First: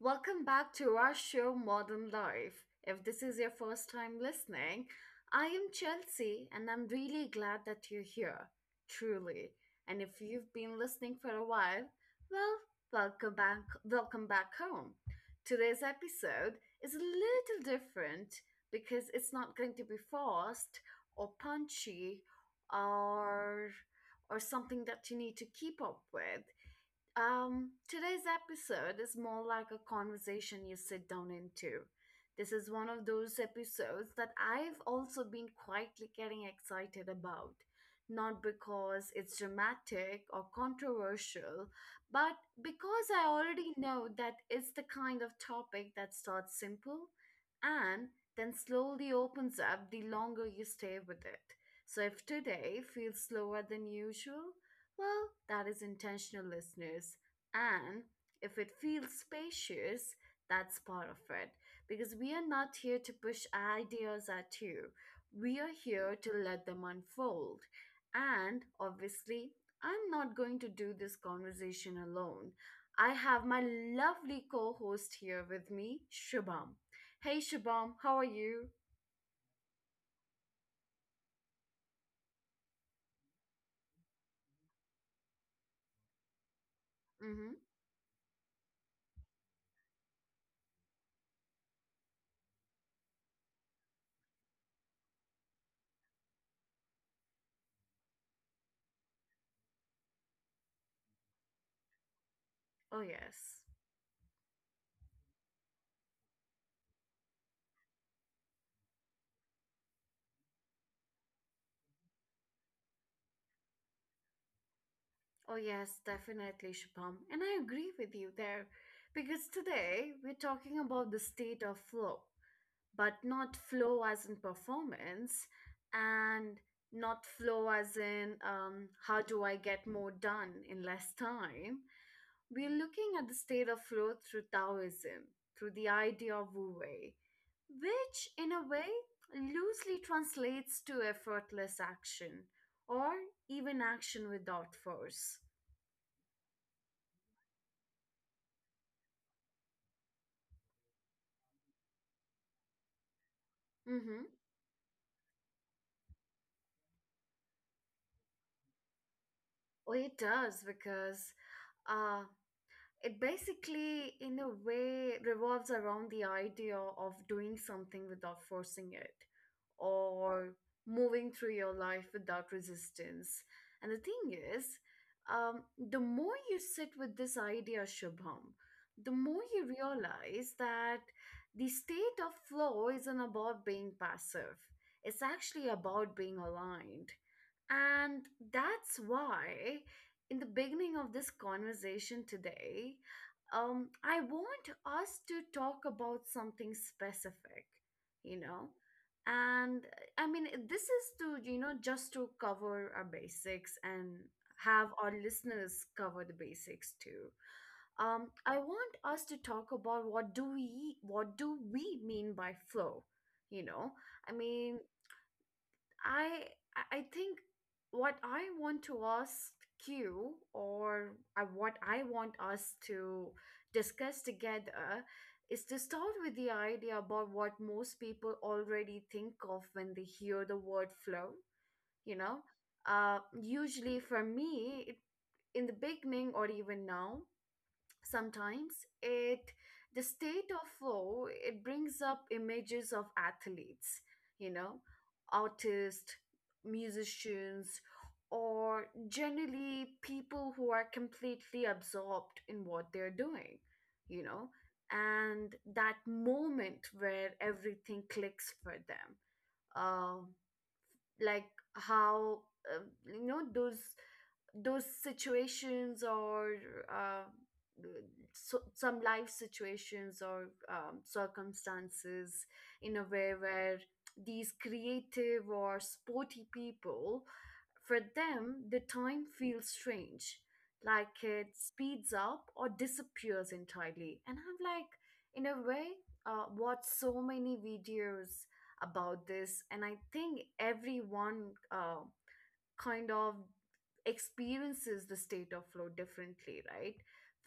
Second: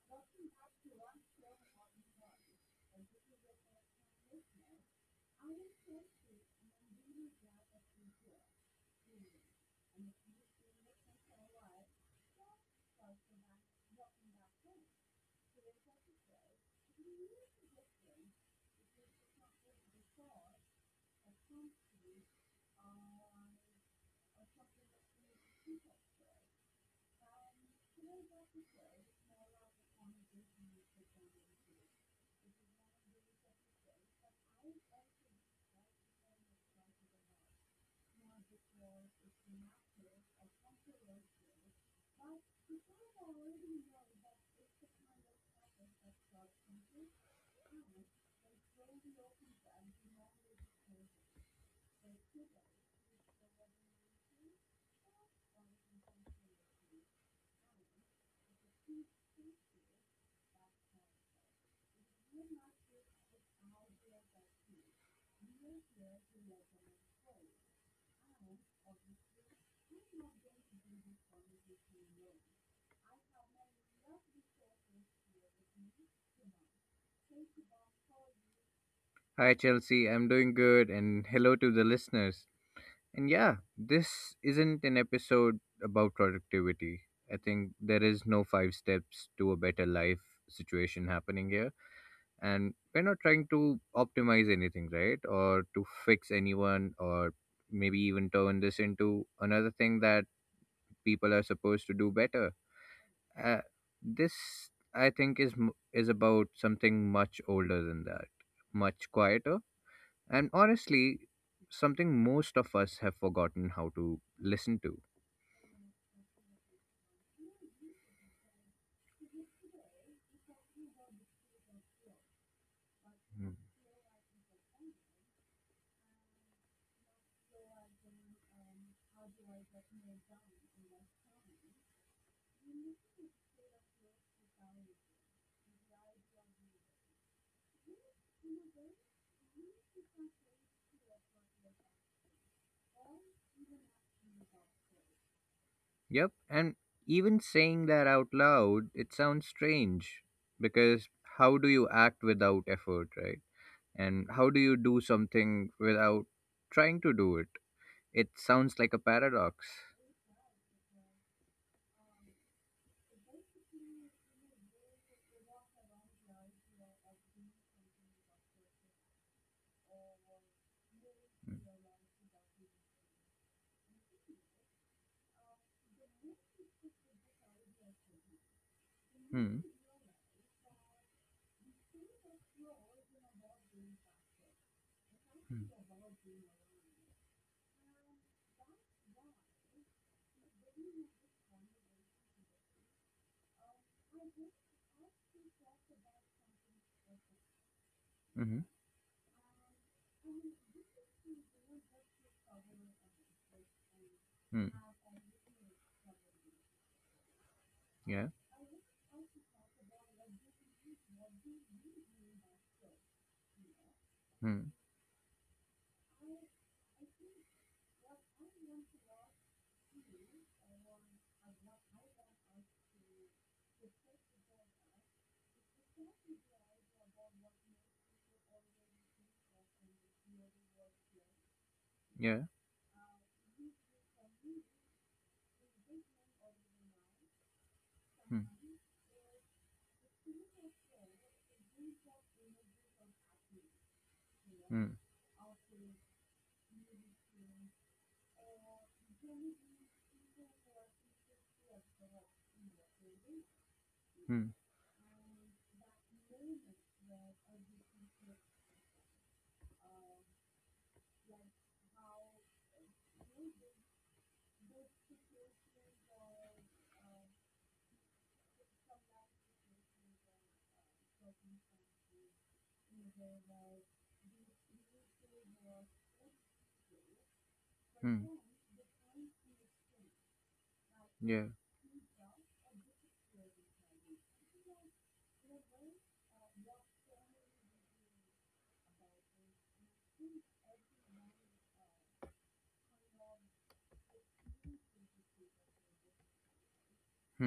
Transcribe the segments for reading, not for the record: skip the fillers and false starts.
Welcome back to our show, Modern Life. If this is your first time listening, I am Chelsea and I'm really glad that you're here, truly. And if you've been listening for a while, well, welcome back home. Today's episode is a little different because it's not going to be forced or punchy or or something that you need to keep up with. Today's episode is more like a conversation you sit down into. This is one of those episodes that I've also been quietly getting excited about. Not because it's dramatic or controversial, but because I already know that it's the kind of topic that starts simple and then slowly opens up the longer you stay with it. So if today feels slower than usual, well, that is intentional, listeners. And if it feels spacious, that's part of it. Because we are not here to push ideas at you, we are here to let them unfold. And obviously, I'm not going to do this conversation alone. I have my lovely co host here with me, Shubham. Hey, Shubham, how are you? Hi, Chelsea. I'm doing good, and hello to the listeners. And yeah, this isn't an episode about productivity. I Mm-hmm. think there is no five steps to a better life situation happening here. And we're not trying to optimize anything, right? Or to fix anyone, or maybe even turn this into another thing that people are supposed to do better. Oh, yes. Uh, this, I think, is, is about something much older than that, much quieter and honestly, something most of us have forgotten how to listen to. Oh, yes, definitely, Shubham. And I agree with you there because today we're talking about the state of flow, but Mm. not flow as in performance and not flow as in how do I get more done in less time. We're looking at the state of flow through Taoism, through the idea of Wu Wei, which in a way loosely translates to effortless action or even action without force. Yep, and even saying that out loud, it sounds strange because how do you act without effort, right? Mm-hmm. And how do you do something without trying to do it? It sounds like a paradox. Well, it does because uh, it basically, in a way, revolves around the idea of doing something without forcing it or moving through your life without resistance. And the thing is, um, the more you sit with this idea, Shubham, the more Hmm. you realize that the state of flow isn't about being passive, it's Hmm. actually about being aligned. And that's why, in the beginning of this conversation today, I want us to talk about something specific, you Mm-hmm. know? And I mean, this is to, just to cover our basics and Hmm. have our listeners cover the basics too. Yeah. I want us to talk about what do we mean by flow? You know, I Hmm. mean, I I think what I want to ask you or what I want us to discuss together is to start with the idea about what most people already think of when they hear the word flow, you know. Yeah. Usually for me, in the beginning or even now, Hmm. sometimes it the state of flow it brings up images of athletes, you know Hmm. artists, musicians, or generally people who are completely absorbed in what they're doing you Hmm. know and that moment where everything clicks for them, um like how uh, you know those those situations or uh, so, some life situations or circumstances, in a way, where these creative or sporty people, for Hmm. them, the time feels strange, like Yeah. it speeds up or disappears entirely. And I'm like, in a way, watch so many videos about this, and I think everyone, kind of experiences the state of flow differently, right?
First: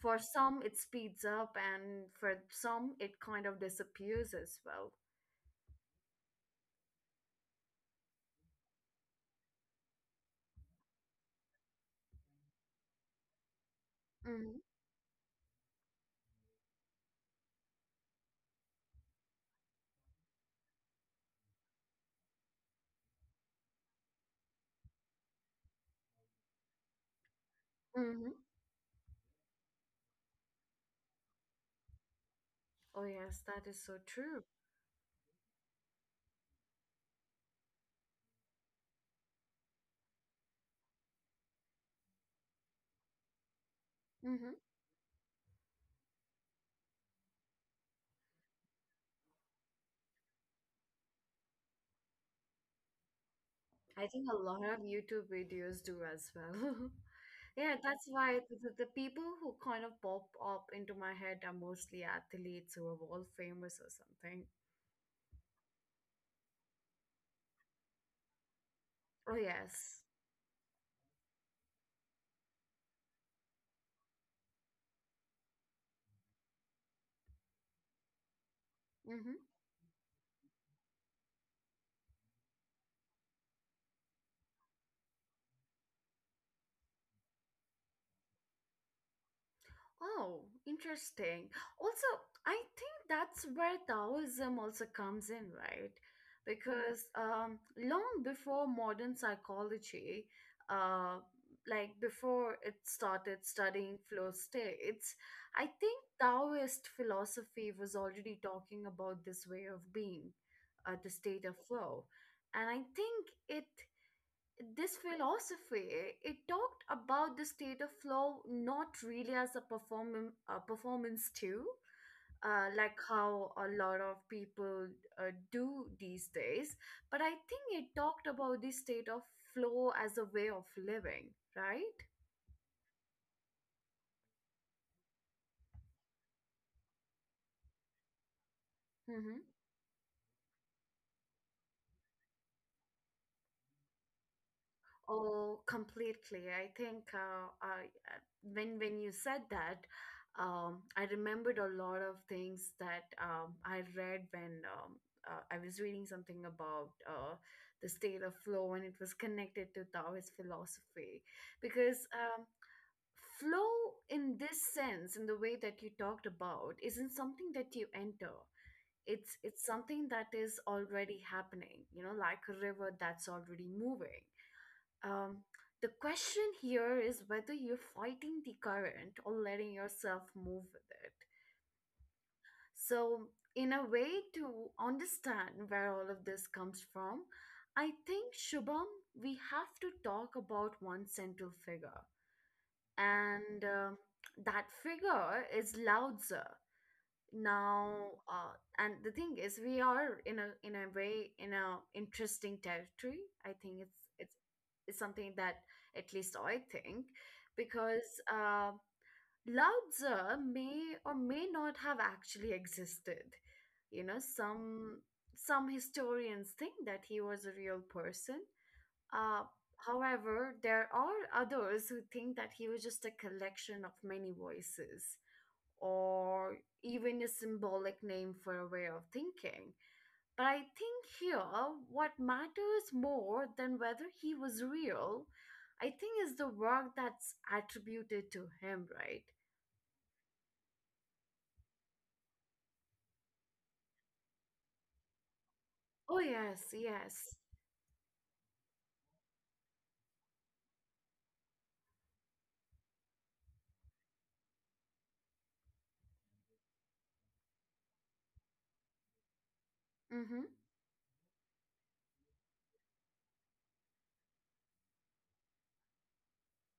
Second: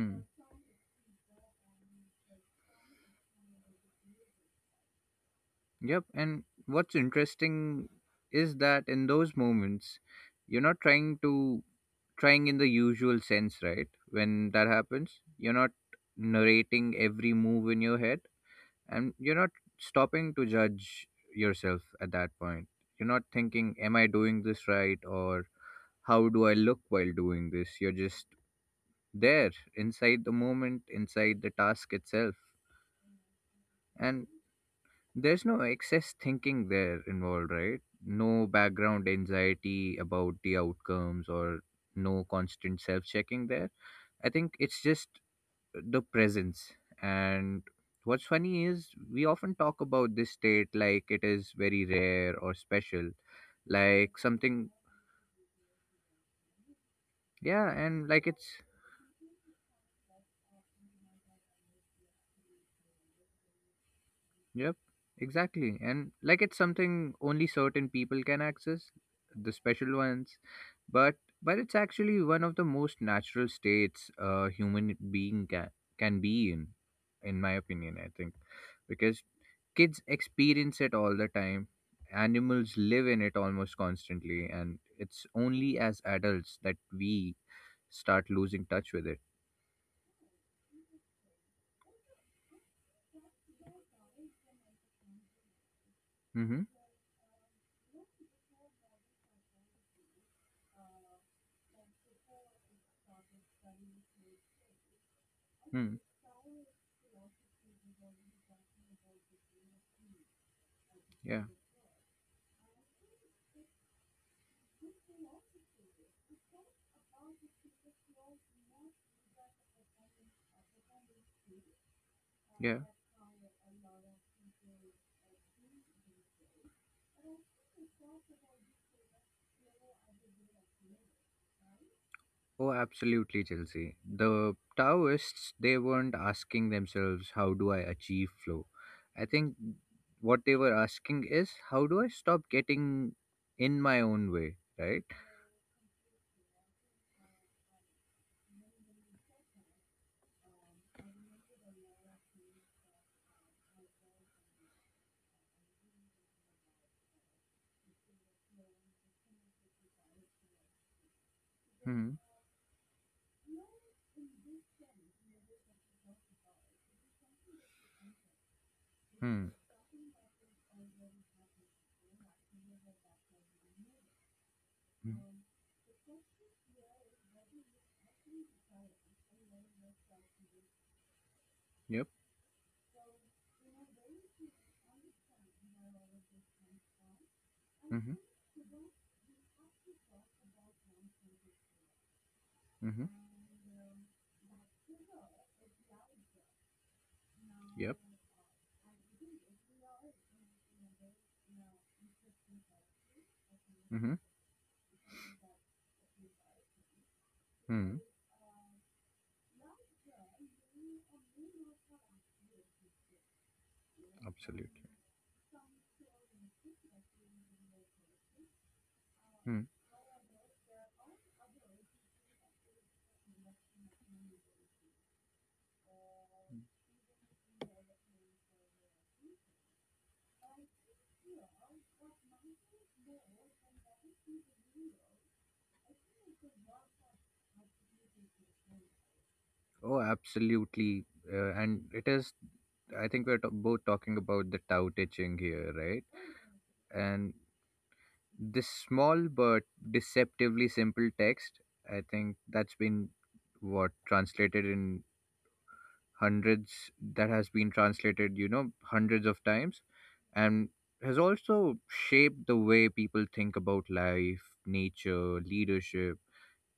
For some, it speeds up, and for some, it kind of disappears as well. Yep, and what's interesting is that in those moments, you're not trying in the usual sense, right? When Mm-hmm. that happens, you're not narrating every move in your head and you're not stopping to judge yourself at that point. You're not thinking, am I doing this right or how do I look while doing this? You're Mm-hmm. just there inside the moment, inside the task itself. Oh, yes, that is so And true. There's no excess thinking there involved, right? No background anxiety about the outcomes or no constant self checking there. I Mm-hmm. think it's just the presence. And what's funny is we often talk about this state like it is very rare or special, I like think a lot something, of YouTube videos do as well. yeah, Yeah, that's and like why it's the people who kind of pop up into my head are mostly athletes who are world famous or something. Yep, exactly. And like it's something only certain people can access, Oh, the yes. special ones. But but it's actually one of the most natural states a human being can be in my opinion, I think. Because Mm-hmm. kids experience it all the time. Animals live in it almost constantly, and it's only as adults that we start losing touch with it. Oh, interesting. Also, I think that's where Taoism also comes in, right? Mm-hmm. Because long before modern psychology, uh, like before it started studying flow states, I Mm. think Taoist philosophy was already talking about this way of being, the Yeah. state of flow. And I think it this philosophy it talked about the state of flow not really as a performance too, Yeah. like how a lot of people do these days, but I think it talked about the state of flow as a way of living, right? Oh, absolutely, Chelsea. The Taoists, they weren't asking themselves, how do I achieve flow? I think what they were asking is, how do I stop getting in my own way, right? Oh, completely. I think when you said that, I remembered a lot of things that, I read when, I was reading something about the state of flow, and it was connected to Taoist philosophy, because, Hmm. Flow, in this sense, in the way that you talked about, isn't something that you enter. It's Hmm. it's something that is already happening. You know, like a river that's already moving Hmm. um, the question here is whether you're fighting the current or letting yourself move with it. Yep. So, in a way, to understand where all of this comes from, I Hmm. think, Shubham, we have to talk about one central figure. Hmm. And that figure is Lao Tzu. Now, Yep. uh, and the thing is, we are in a way, in a interesting territory. I think it's Hmm. it's, it's something that, at least I think, Hmm. because Lao Tzu may or may not have actually existed. You know, Absolutely. some historians think that he was a real person, uh, Hmm. however there are others who think that he was just a collection of many voices, or even a symbolic name for a way of thinking. But I think here, what matters more than whether he was real, I think, is the work that's attributed to him, right? Oh, absolutely. And it is, I think we're both talking about the Tao teaching here, right? Oh, yes, And yes. this small but deceptively simple text, I think that's been what translated in hundreds, that has been translated, you know, hundreds of times, Mm-hmm. and has also shaped the way people think about life, nature, leadership,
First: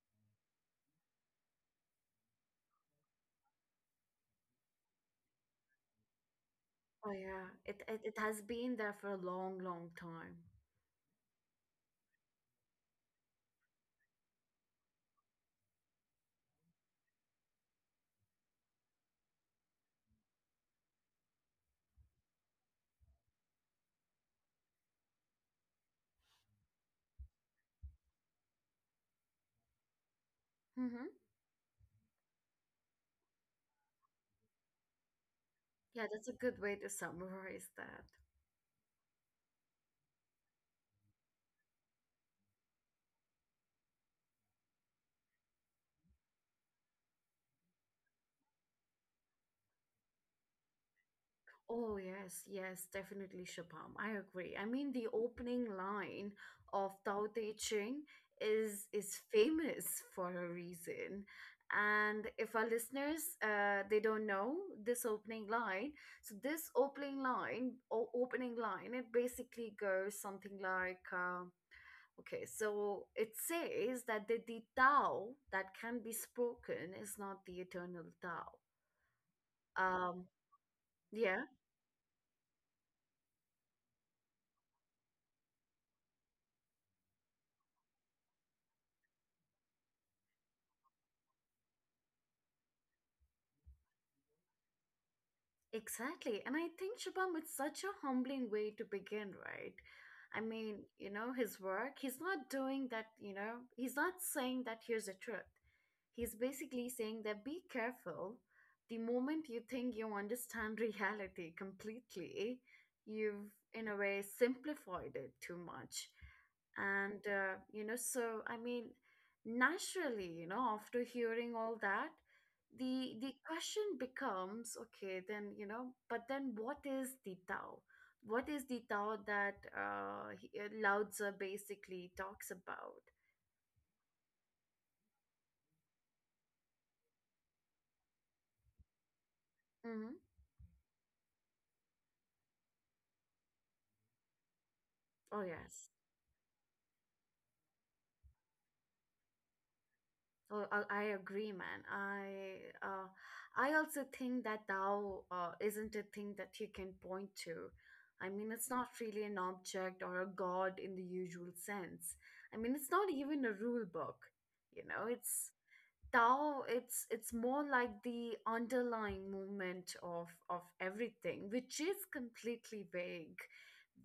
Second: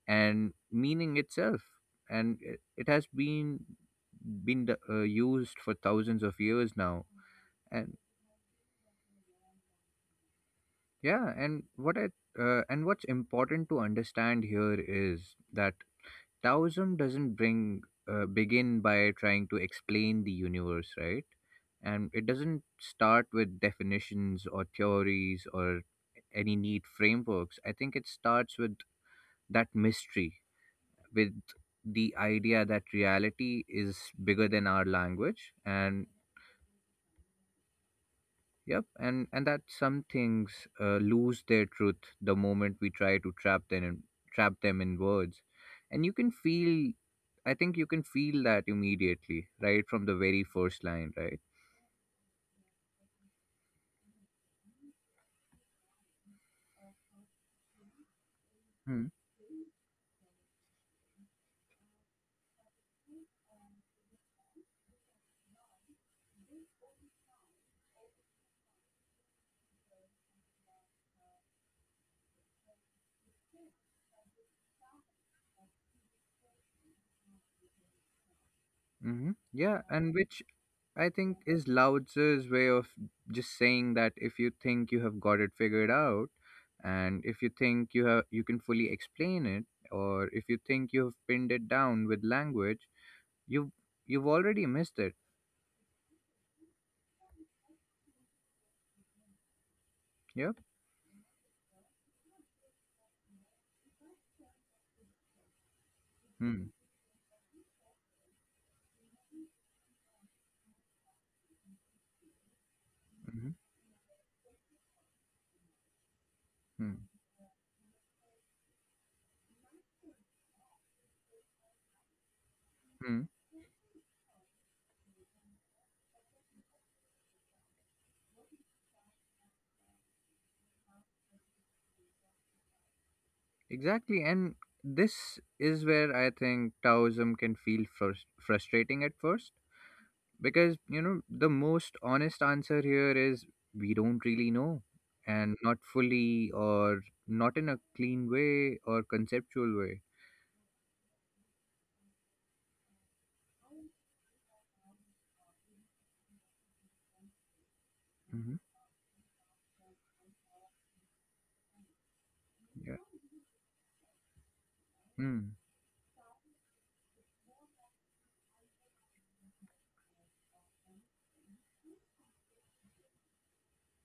and meaning itself. And it has been used for thousands of years now, Oh, yeah. It, and it, it has been there for a long, long time. yeah, and what's important to understand here is that Taoism doesn't bring begin by trying to explain the universe, right? And it doesn't start with definitions or theories or any neat frameworks. I think it starts with that mystery, Mm-hmm. with the idea that reality is bigger than our language and Yeah, that's a good way to summarize that. yep, and that some things lose their truth the moment we try to trap them in words, and you can feel. I think you can feel that immediately, right from the very first line, right? Oh, yes, yes, definitely, Shubham. I agree. I mean, the opening line of Tao Te Ching is famous for a reason. And if our listeners, they don't know this opening line, so this opening line, it basically goes something like, okay, so it says that the Tao that can be spoken is not the eternal Tao. Mm-hmm. Yeah, and Um, which I yeah. think is Lao Tzu's way of just saying that if you think you have got it figured out, and if you think you can fully explain it, or if you think you have pinned it down with language, you you've already missed it. Exactly. And I think, Shubham, it's such a humbling way to begin, right? I Yeah. mean, you know, his work, he's not doing that, you know, he's not saying that here's the truth. He's Hmm. basically saying that be careful. The moment you think you understand reality completely, you've, Mhm. in a way, simplified it too much. Hmm. And, so, I mean, naturally, after hearing all that, the Mm. the question becomes, okay, then, but then What is the Tao that Lao Tzu basically talks about? Exactly. And this is where I think Taoism can feel frustrating at first. Hmm. Because, you know, the most honest answer here is we don't really know. Oh, And not yes. fully, or not in a clean way or conceptual way. Oh, I agree, man. I also think that Tao, isn't a thing that you can point to. I mean, Hmm. it's not really an object or a god in the usual sense. I mean, it's Yeah. not even a rule book. You know it's Mm, Tao, it's more like the underlying movement of everything, which is completely vague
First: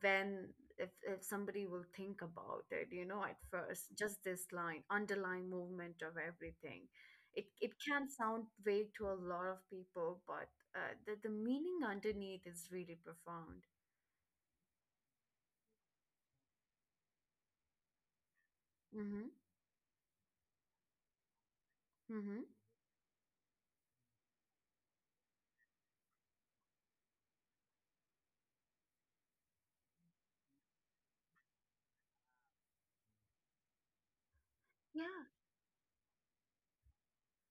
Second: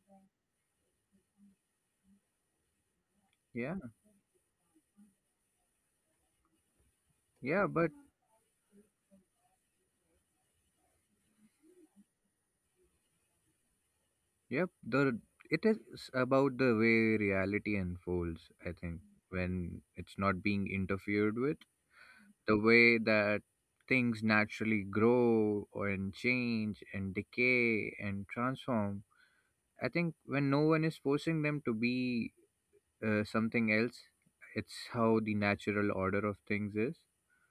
when, if somebody will think about it, at yeah. first, just this line, underlying movement of everything. It Yeah. it But, can sound vague to a lot of people, but the meaning underneath is really profound. yep, the it is about the way reality unfolds, I think, Mm-hmm. when it's not being interfered with Mm-hmm. the way that things naturally grow and change and decay and transform. I think when no one is forcing them to be something else, it's Yeah. how the natural order of things is.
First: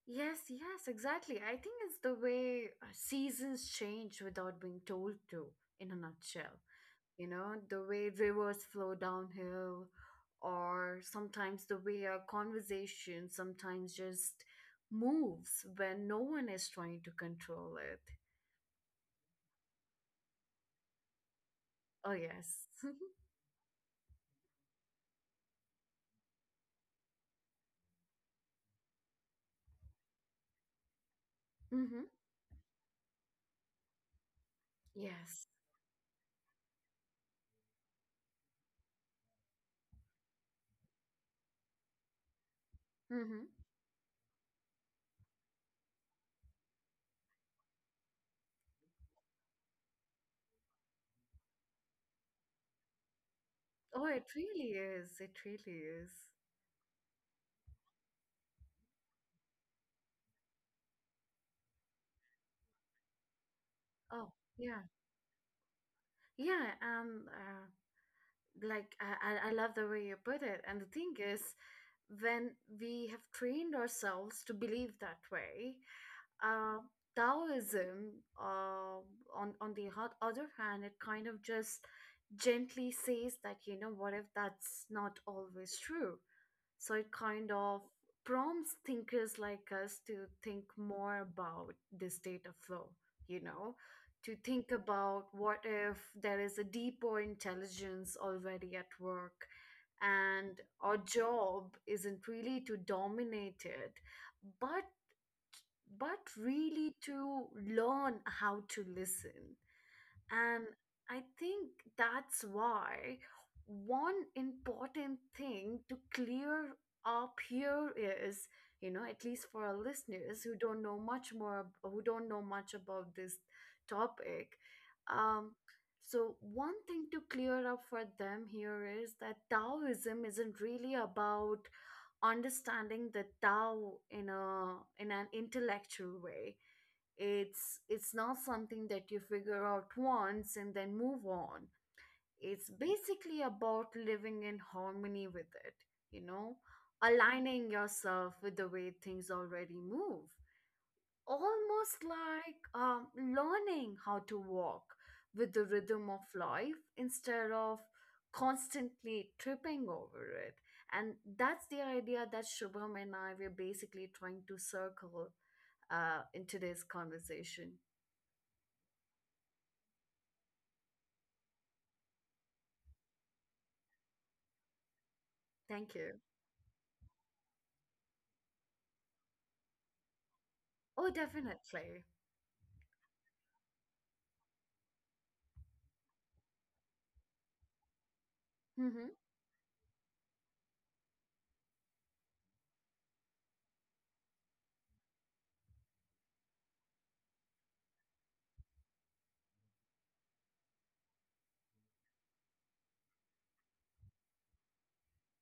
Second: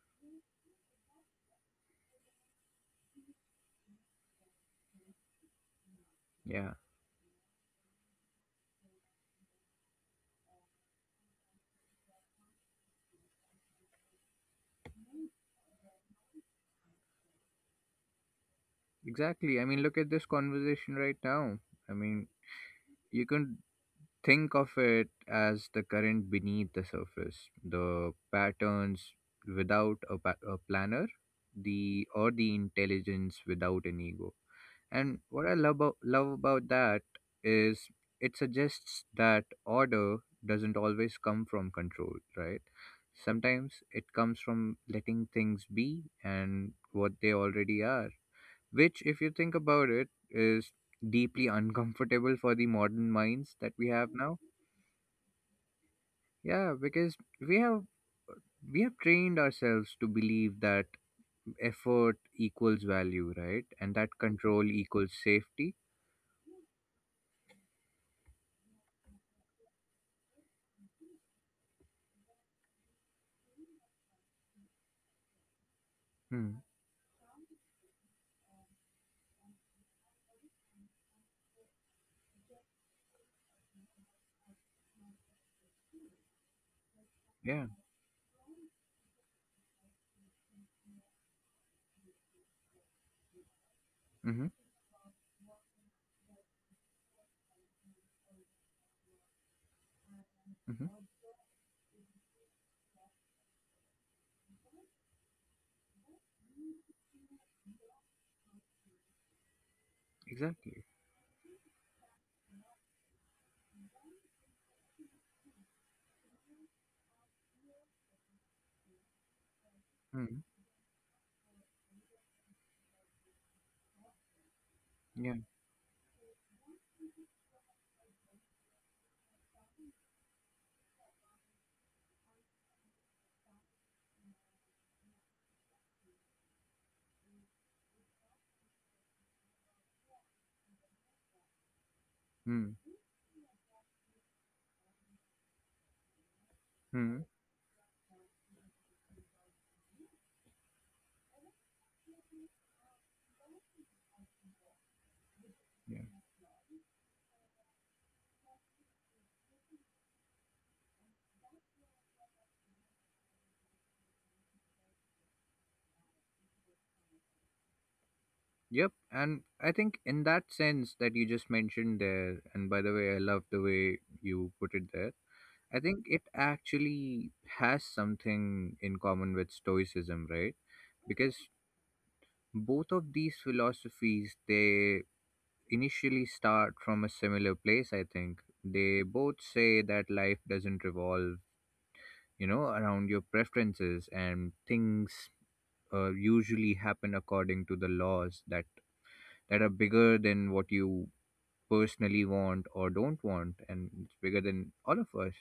Yes, yes, exactly. I think it's the way seasons change without being told to, in a nutshell. Yeah, The way rivers flow downhill, or sometimes the way a conversation sometimes just moves when no one is trying to control it. exactly. I mean, look at this conversation right now. I Oh, mean, yes. you can think of it as the current beneath the surface, the patterns without a planner, Mm-hmm. the or the intelligence without an ego. And Yes. what I love about that is it suggests that order doesn't always come from control, right? Mm-hmm. Sometimes it comes from letting things be and what they already are, which, if you think about it, is deeply uncomfortable for the modern minds that we Oh, have it now. really is. It really is. Yeah, because we have we have trained ourselves to believe that effort equals value, right? And that Oh, control yeah. equals safety. Yeah, and like I love the way you put it. And the thing is, when we have trained ourselves to believe that way, Hmm. uh, Taoism, on the other hand, it kind of just gently says that, what if that's not always true? So it kind Yeah. of prompts thinkers like us to think more about this data flow, you know, to Mm-hmm. think about, what if there is a deeper intelligence already at work and our Mm-hmm. job isn't really to dominate it, but but really to learn how to listen? And Exactly. I think that's why one important thing to clear up here is, at least for our listeners Mm. who don't know much more, who don't know much about this topic. Yeah. Um, so, one thing to clear up for them here is that Taoism isn't really about understanding the Tao in an intellectual way. It's not something that you figure out once and then move on. It's Mm. basically about living in harmony with it, you know, Mm. aligning yourself with the way things already move. Almost like, learning how to walk with the Yeah. rhythm of life instead of constantly tripping over it. And that's the idea that Shubham and I were basically trying to circle, in today's conversation. Yep. And I think in that sense that you just mentioned there, and by the way, I love the way you put it there. I Thank think you. it actually has something in common with Stoicism, right? Oh, Because definitely. both of these philosophies, they initially start from a similar place, I think. They Mm-hmm. both say that life doesn't revolve, you know, around your preferences and things usually happen according to the laws that are bigger than what you personally want or don't want and it's bigger than all of us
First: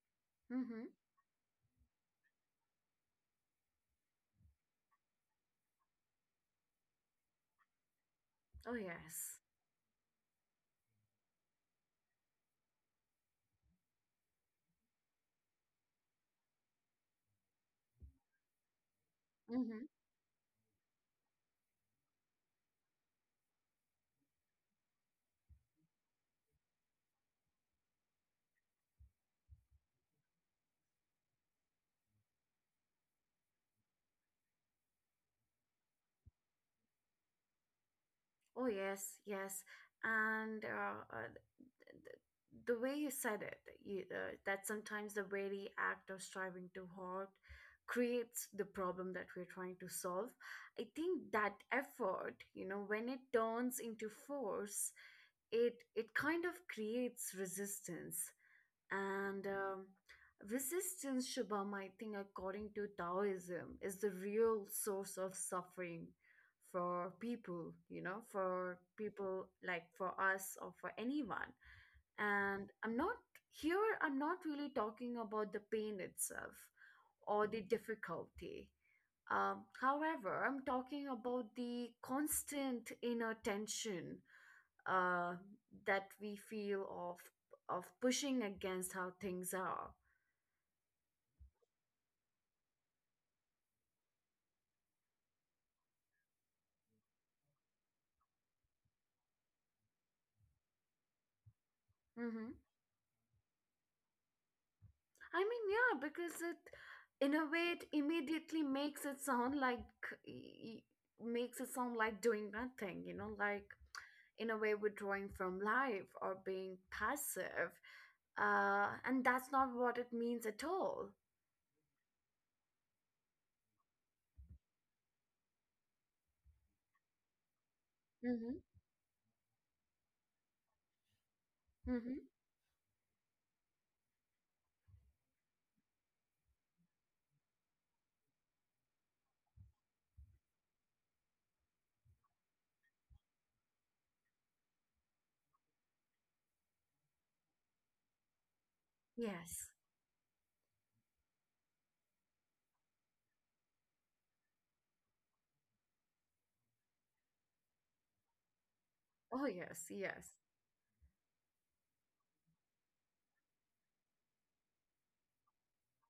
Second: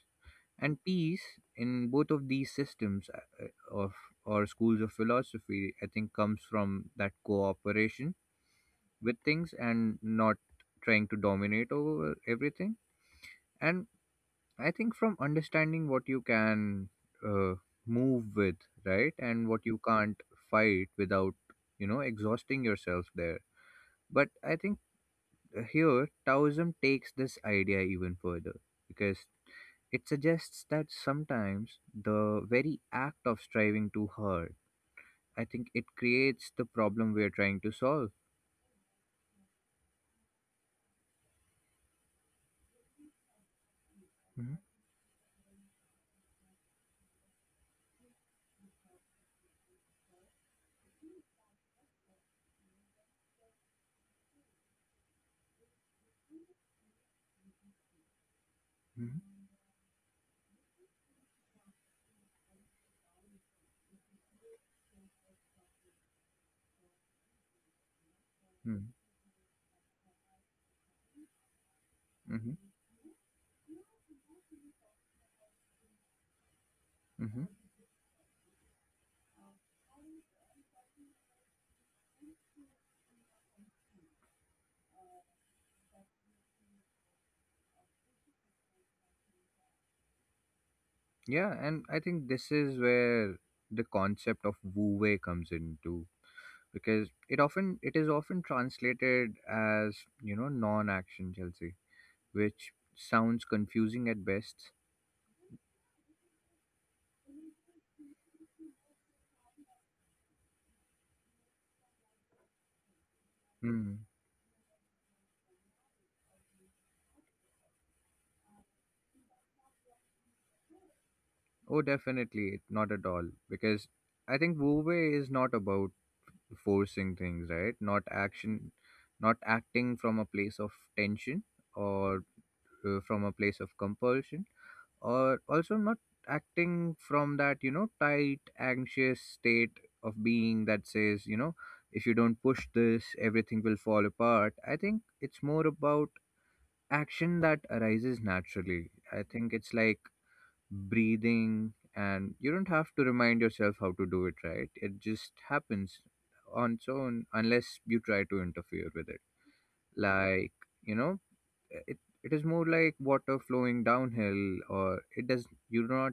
and Mm-hmm. peace in both of these systems of or schools of philosophy I think comes from that cooperation Oh, with yes. things and not trying to dominate over everything and I think from understanding what you can uh, move with, right, and what you Mm-hmm. can't fight without, you know, exhausting yourself there. But I think here Taoism takes this idea even further because it suggests that sometimes the very act of striving too hard, I think it creates the problem we are trying to solve. Oh, yes. Yes. And uh, uh, the way you said it, Hmm. that sometimes the very act of striving too hard creates the problem that we're trying to solve. I think that effort, you know, when it turns into force, it kind of creates resistance Hmm. and resistance, Shubham, I think, according to Taoism, is the real source of suffering for people, you know, for Hmm. people like for us or for anyone. Hmm. And I'm not here I'm not really talking about the pain itself or Hmm. the difficulty. However, I'm talking about the constant inner tension uh, that we feel of pushing against how things are. Yeah, and I think this is where the concept of wu wei comes in too because it is often translated as you know non-action, Chelsea, Mm-hmm. which sounds confusing at best. I mean, yeah, because it, in a way, it immediately makes it sound like y- makes it sound like doing nothing, you know, like Hmm. in a way withdrawing from life or being passive. And that's not what it means at all. Oh, definitely not at all because I think Wu-Wei is not about forcing things, right? Not Mm-hmm. action, not acting from a place of tension or Mm-hmm. From a place of compulsion, or also not acting from that you know tight anxious state of being that says you know if you don't push this everything will fall apart. I think it's more about action that arises naturally. I think Yes. it's like breathing and you don't have to remind yourself how to do it, right? It just happens on its own unless you try to interfere with it. Oh, yes, yes. Like you know it it is more like water flowing downhill or it does you do not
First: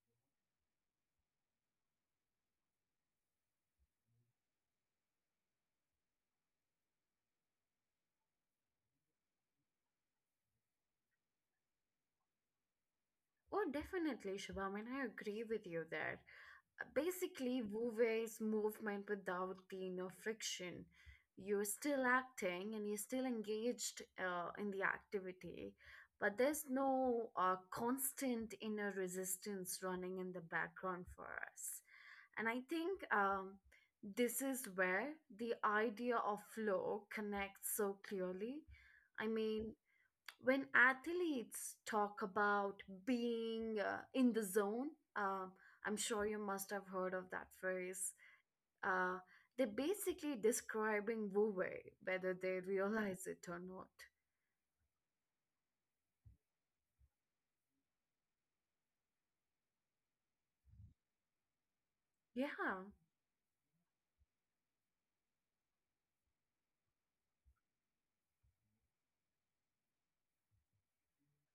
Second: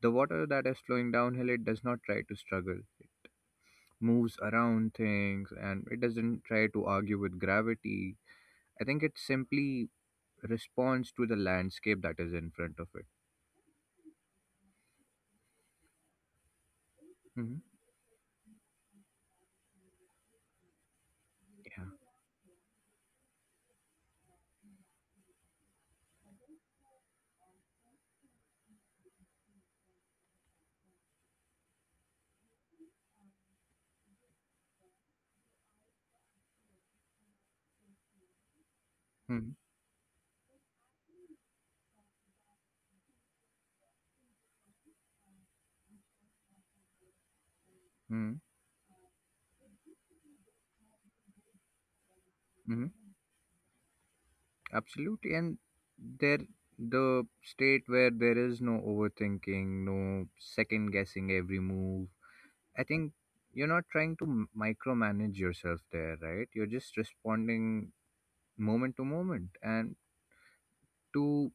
the water that is flowing downhill, it does not try to struggle. It moves around things and it doesn't try to argue with gravity. I think it simply responds to the landscape that is in front of it. Oh, definitely, Shubham, and I agree with you there. Basically, Hmm. Wu Wei's movement without the, you know, friction. You're Yeah. still acting and you're still engaged in the activity, but there's no constant inner resistance running in the background for us. And I think This is where the idea of flow connects so clearly. I Hmm. mean, when athletes talk about being in the zone, um, I'm sure you must have heard of that phrase. Hmm. Uh, they're basically describing Wu Wei, whether they Hmm. realize it or not. Absolutely. And there, the state where there is no overthinking, no second guessing every move. Yeah, I think you're not trying to micromanage yourself there, right? You're just responding moment to moment and to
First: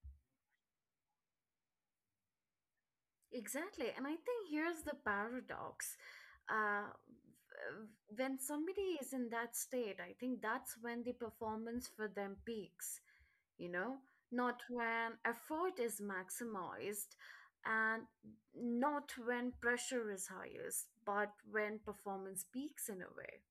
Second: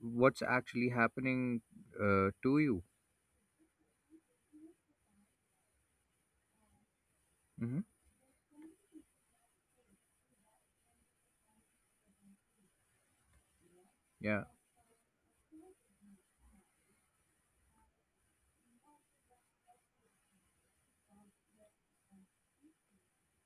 what's actually happening to you. exactly. And I think here's the paradox. Uh, Hmm. w- when somebody is in that state, I think that's when the performance for them peaks. You know, Yeah. not when effort is maximized and not when pressure is highest, but when performance peaks in a way.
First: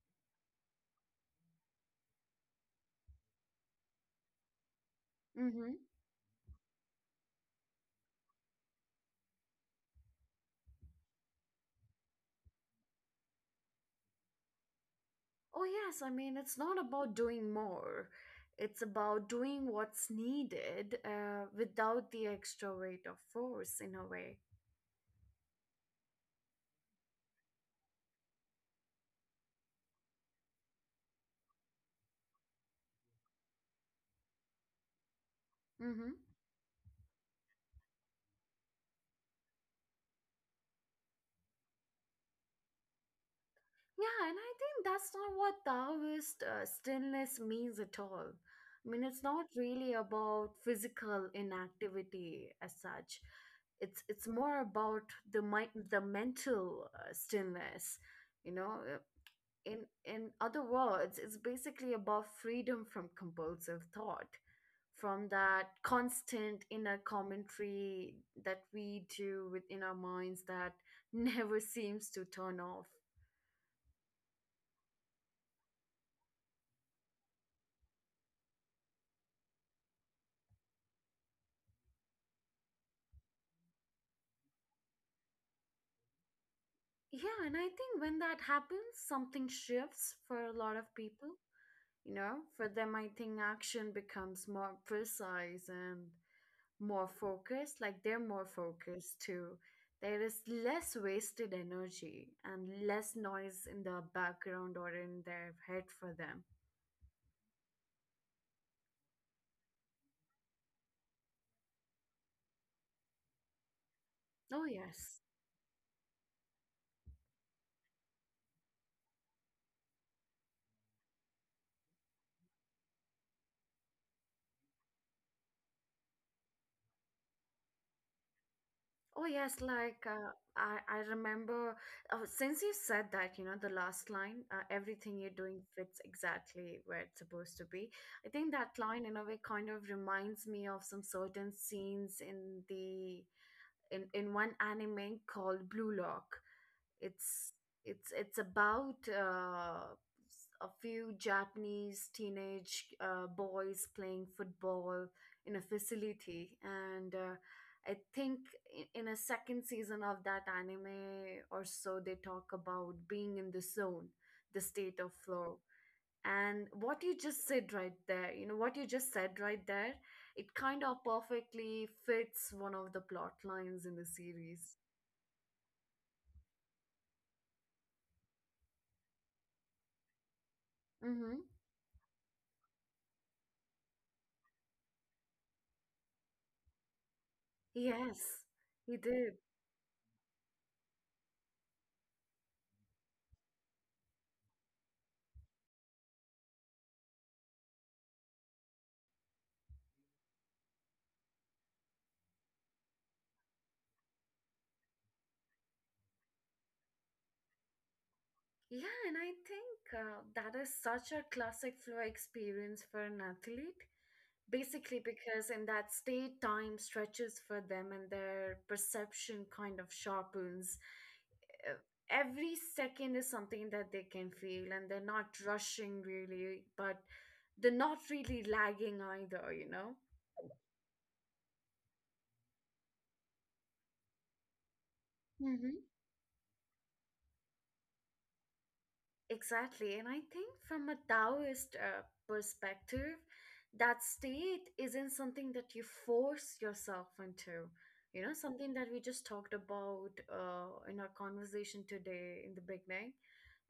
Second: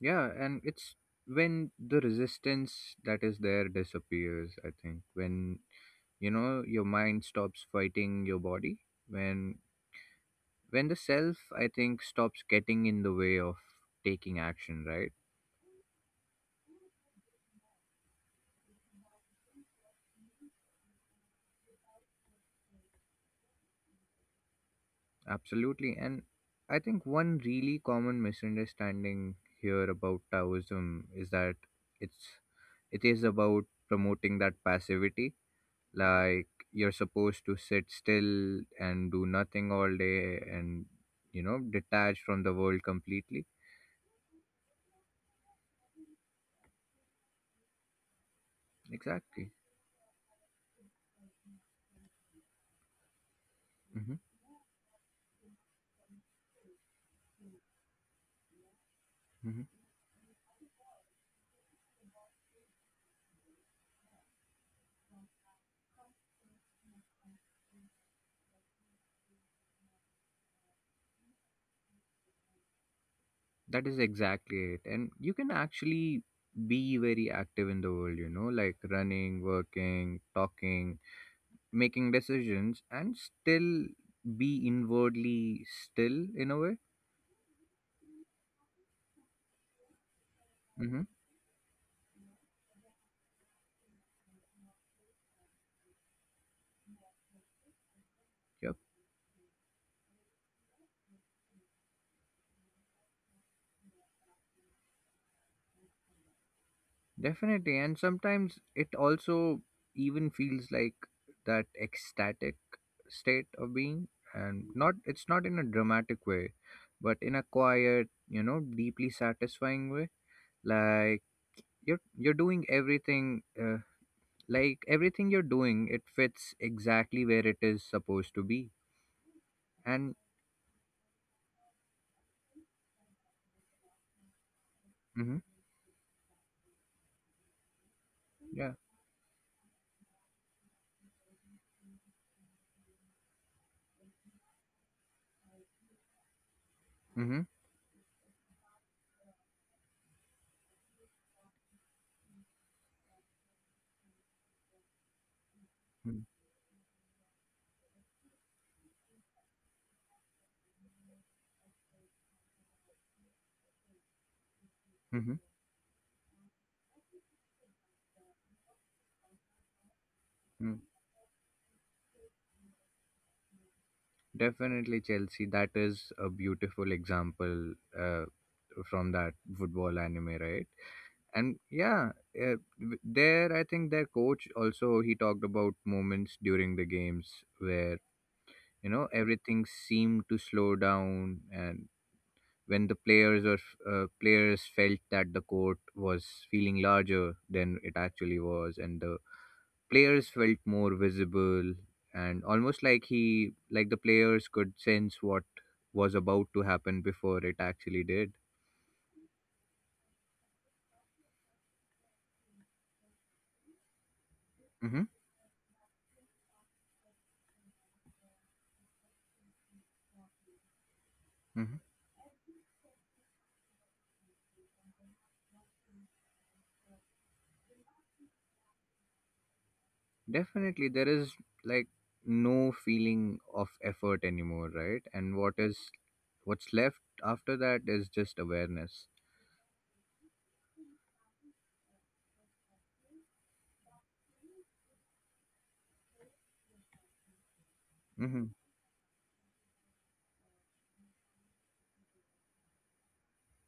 Yeah, and it's when the resistance that is there disappears. I think when Mm-hmm. you know your mind stops fighting your body, when when the self I think stops getting in the way of taking action, right? Oh, yes, I mean, it's not about doing more, it's about doing what's needed without the extra weight of force in a way. Absolutely. And I think one really common misunderstanding here about Taoism is that it's it is about promoting that passivity, Mm-hmm. like you're supposed to sit still and do nothing all day and you know detach from the world completely. Yeah, and I think that's not what Taoist stillness means at all. I mean, it's not Exactly. really about physical inactivity as such. It's Hmm. it's more about the mind, the mental stillness. You know. Uh, Hmm. in in other words, it's basically about freedom from compulsive thought, from that constant inner commentary that we do within our minds that never seems to turn off. That is exactly it, and you can actually be very active in the world you know like running, working, talking, making decisions and still be inwardly still in a way. Yeah, and I think when that happens, something shifts for a lot of Mm-hmm. people. You know, for them, I think action becomes more precise and more focused. Like they're more Yeah. focused too. There is less wasted energy and less noise in the background or in their head for them. Definitely, and sometimes it also even feels like that ecstatic state of being, and Oh, not yes. it's not in a dramatic way, but in a quiet, you know, deeply satisfying way. Like you're doing everything, like everything you're doing, it fits exactly where it is supposed to be. Oh yes, like And I remember, since you said that, you know, the last line, everything mm-hmm, you're doing fits exactly where it's supposed to be. I think yeah, that line in a way kind of reminds me of some certain scenes in the in one anime called Blue Lock. mm-hmm, It's it's it's about a few Japanese teenage boys playing football in a mm-hmm, facility, and I think in a second season of that anime or so, they talk about being in the zone, the state of mm-hmm. flow. And what you just said right there, you know, what you just said right there, it Mm-hmm. kind of perfectly fits one of the plot lines in the series. Definitely, Chelsea. That is a beautiful example. From that football anime, right? Mm-hmm. And yeah, uh, there I think their coach also he talked about moments during the games where Yes, you he know did. everything seemed to slow down and when the players felt that the court was feeling larger than it actually was and the players felt more visible and almost like the players could sense what was about to happen before it actually did. Yeah, and I think that is such a classic flow experience for an athlete. Mm-hmm. Basically, because in that state, time stretches for them and their perception kind of sharpens. Mm-hmm. Uh, Every second is something that they can feel, and they're not rushing really, but they're not really lagging either, you know? Definitely, there is like no feeling of effort anymore, right? And what's left after that is just awareness. Exactly. And I think from a Taoist perspective, that state isn't something that you force yourself into. You know, Mm-hmm. something that we just talked about in our conversation today in the beginning.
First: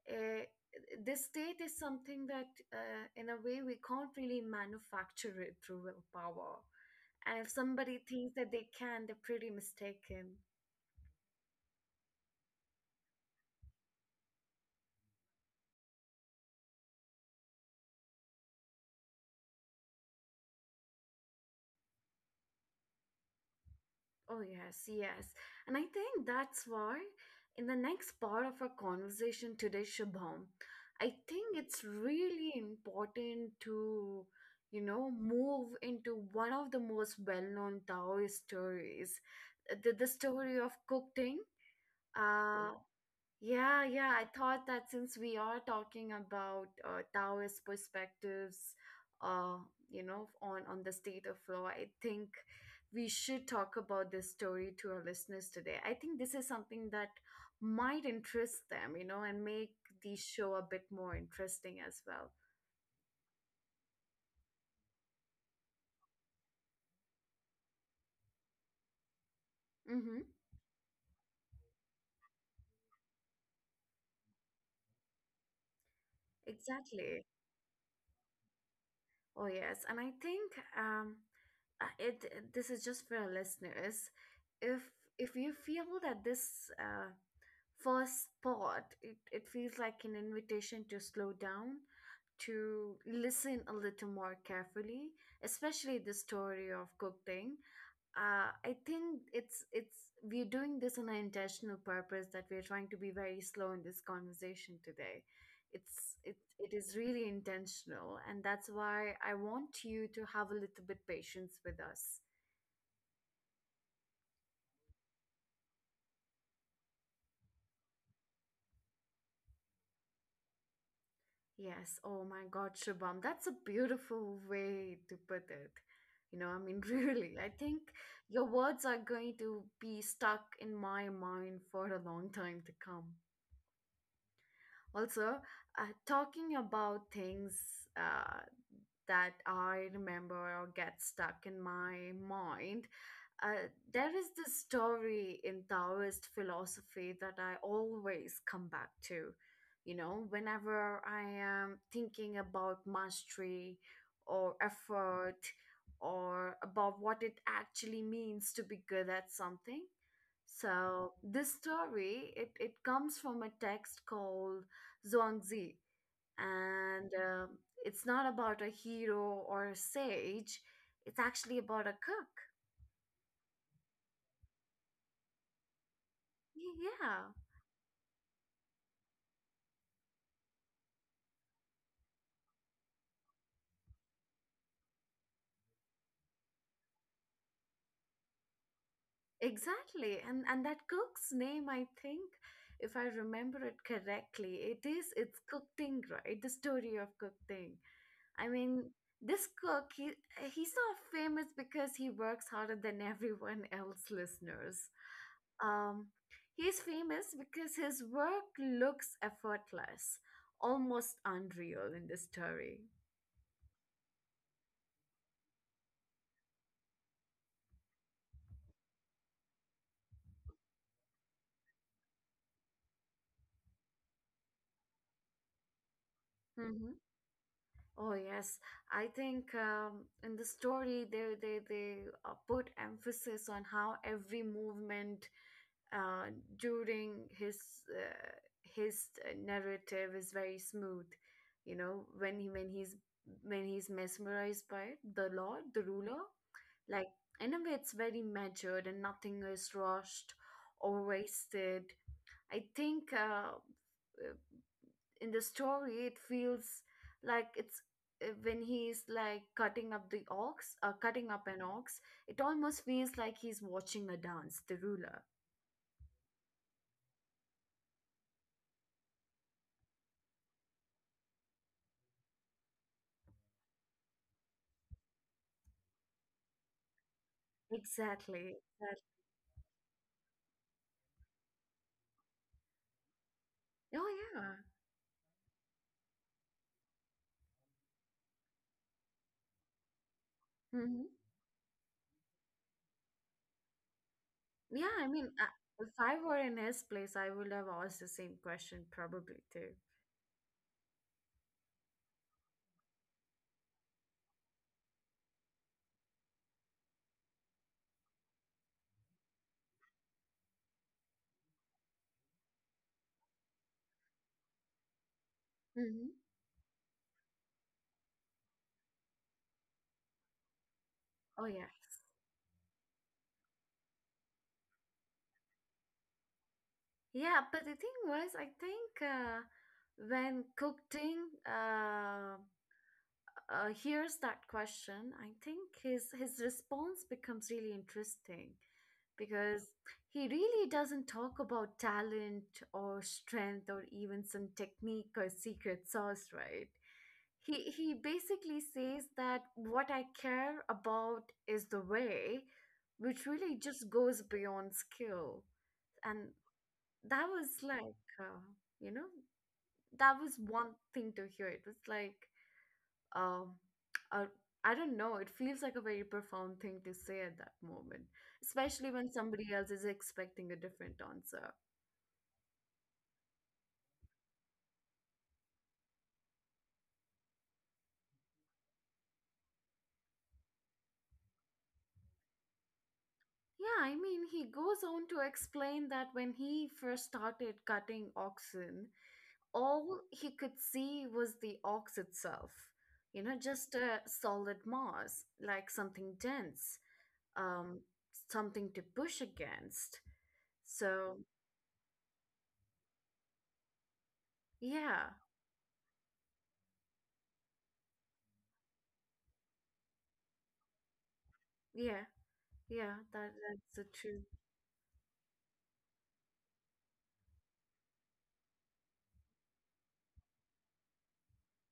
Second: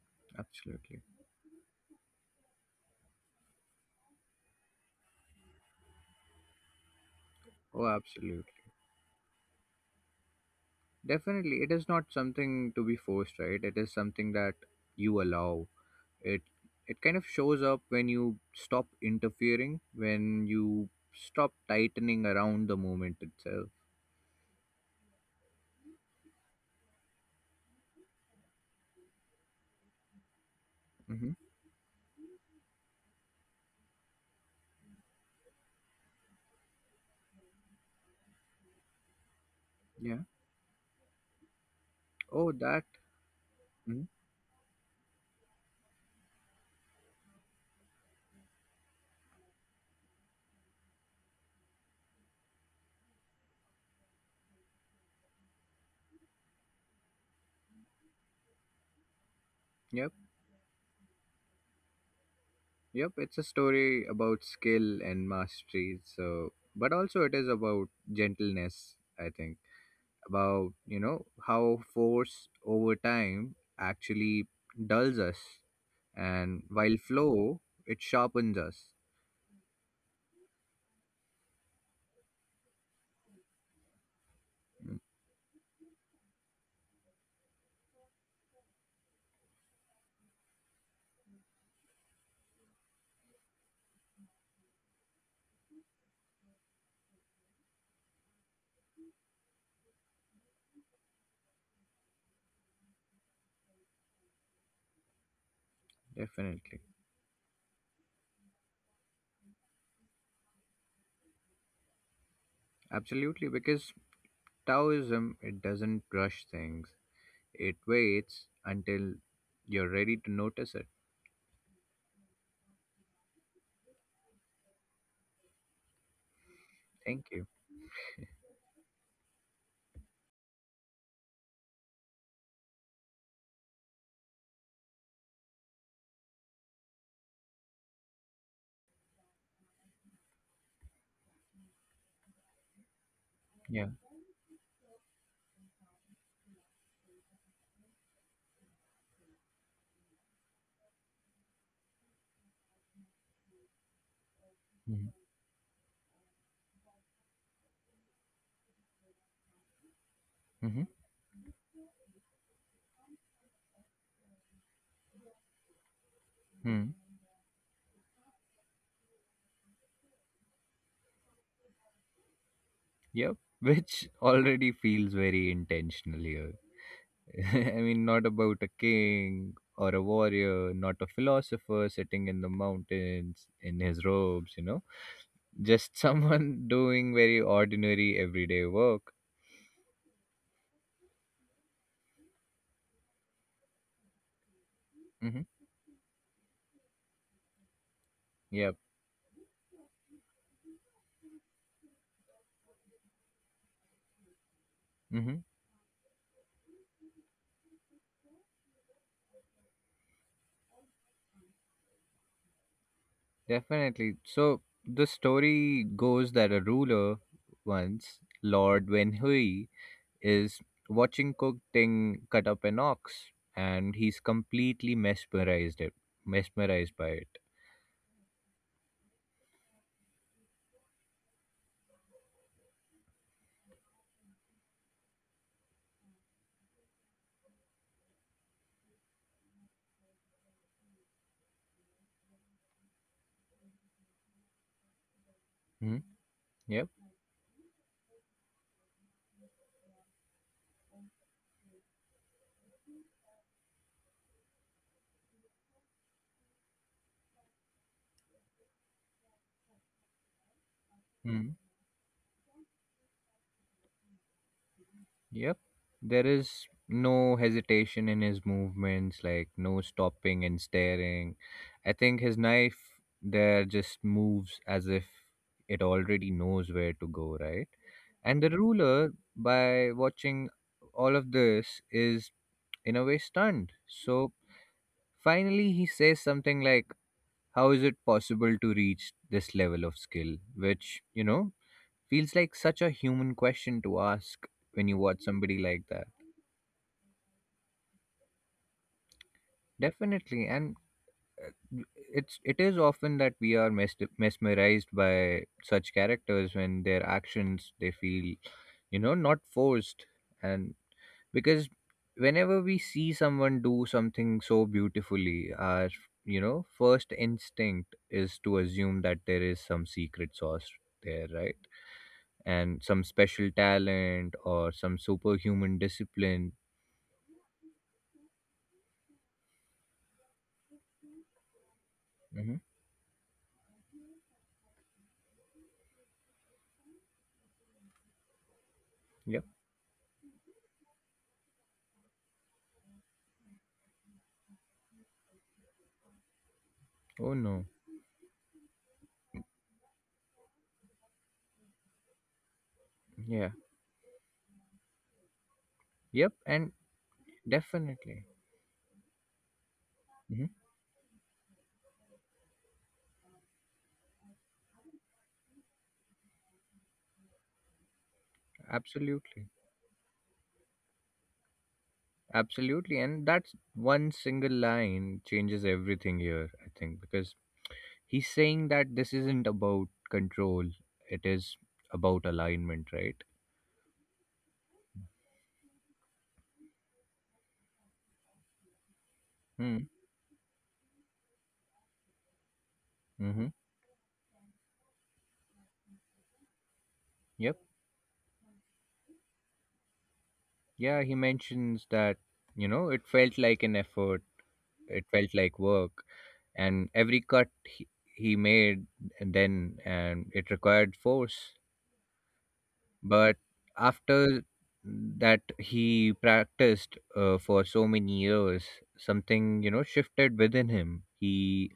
Uh, Absolutely. this state is something that, in a way, we can't really manufacture it through willpower. And if Oh, somebody thinks that absolutely. they can, they're pretty mistaken. Definitely, it is not something to be forced, right? It is something that you allow. It It kind of shows up when you stop interfering, when you stop tightening around the moment itself. Oh, yes, yes. And I think that's why in the next part of our conversation today, Shubham, I Mm-hmm. think it's really important to, you know, move into one of the most well known Taoist stories, the Yeah. story of Cook Ting. Oh, Uh, that. yeah, Mm-hmm. yeah. I thought that since we are talking about Taoist perspectives, uh, you know, on the state of flow, I think we should talk about this story to our listeners today. I think this is something that might interest them, you know, and make the Yep. show a bit more interesting as well. Yep, it's a story about skill and mastery. So, but also it is about gentleness, I think, Mm-hmm. about, you know, how force over time actually dulls us, and while Exactly. flow, it sharpens us. Oh yes, and I think um, it this is just for our listeners. If Mm. You feel that this first spot, it feels like an invitation to slow down, to listen a little more carefully, especially the story of cooking. I think it's we're doing this on an intentional purpose that we're trying to be very slow in this conversation today. It Definitely. is really intentional, and that's why I want you to have a little bit patience with us. Absolutely, because Taoism, it doesn't rush things, it waits until you're ready to notice it. Yes, oh my God, Shubham, that's a beautiful way to put it. You know, I mean, Thank really, you. I think your words are going to be stuck in my mind for a long time to come. Also, talking about things uh, that I remember or get stuck in my mind. Yeah. There is this story in Taoist philosophy that I always come back to. You know, whenever I am thinking about mastery or Mm-hmm. effort or about what it actually means to be good at something. So this story, it comes from a text called Zhuangzi, Mm-hmm. and it's not about a hero or a sage, it's actually about a cook. Yep, which already feels very intentional here. Yeah, I mean, not about a king or a warrior, not a philosopher sitting in the mountains in his robes, you know, just someone doing very ordinary everyday work. exactly. And that cook's name, I think, if I remember it correctly, it is Mm-hmm. it's cooking, right? The story of cooking. I Yep. mean, this cook, he's not famous because he works harder than everyone else, listeners. Mm-hmm. Um, he's famous because his work looks effortless, almost unreal in the story. Definitely. So the story goes that a ruler once, Lord Wenhui, is watching Cook Ting cut up an ox, and he's completely mesmerized it, Mm-hmm. mesmerized by it. Oh yes, I think in the story they put emphasis on how every movement uh, during his uh, his uh, narrative is very smooth, you know, when he, when he's mesmerized by it, the Hmm? ruler, Yep. like, in a way it's very measured and nothing is rushed or wasted. I think uh, in the story it feels like it's when he's like cutting up the ox, cutting up Hmm. an ox, it almost feels like he's watching a dance, the ruler. Yep. There is no hesitation in his movements, like no stopping and staring. I think his knife there just moves as if it already knows where to go, right? And the Exactly. ruler, by watching all of this, is in a way stunned. Oh So yeah. finally, he says something like, how is it possible to reach this level of skill, which, Hmm. you know, feels like such a human question to ask when Yeah, you I watch mean, somebody like if that. I were in his place, I would have asked the same question probably too. Definitely. And uh, it's it is often that we are mesmerized by such characters when their actions they feel, you know, not forced. And because whenever we see someone do something so beautifully, our, Hmm. you know, first instinct is to assume that there is some secret sauce there, Oh right? yeah. And some special talent or some superhuman discipline. Yeah, but the thing was, I think when Cookting uh, Hmm. Hears that question, I think his response becomes really interesting Yep. because he really doesn't talk about talent or strength or even some technique or secret sauce, right? Oh no. He basically says that what I care about is the way, which Yeah. really just goes beyond skill. And Yep. And that was like, definitely. You know, that was Hmm. one thing to hear. It was like, um, uh, I don't know. It feels like a very profound thing to say at that moment, especially when Absolutely. somebody else is expecting a different answer. Absolutely. And that's one single line changes everything here, I think, because he's saying that this isn't about control, it is about alignment, right? Yeah, I mean, he goes on to explain that when he first started cutting oxen, Hmm. all he could see was the ox itself, you know, Mm-hmm. just a solid mass, like something dense, Yep. um, something to push against. Yeah. He So, mentions that, you know, it felt like an effort, it yeah, felt like work, and every he made then, and it required force. yeah, yeah, But that's the truth. after that he practiced for so many years, something, you know, shifted within him. He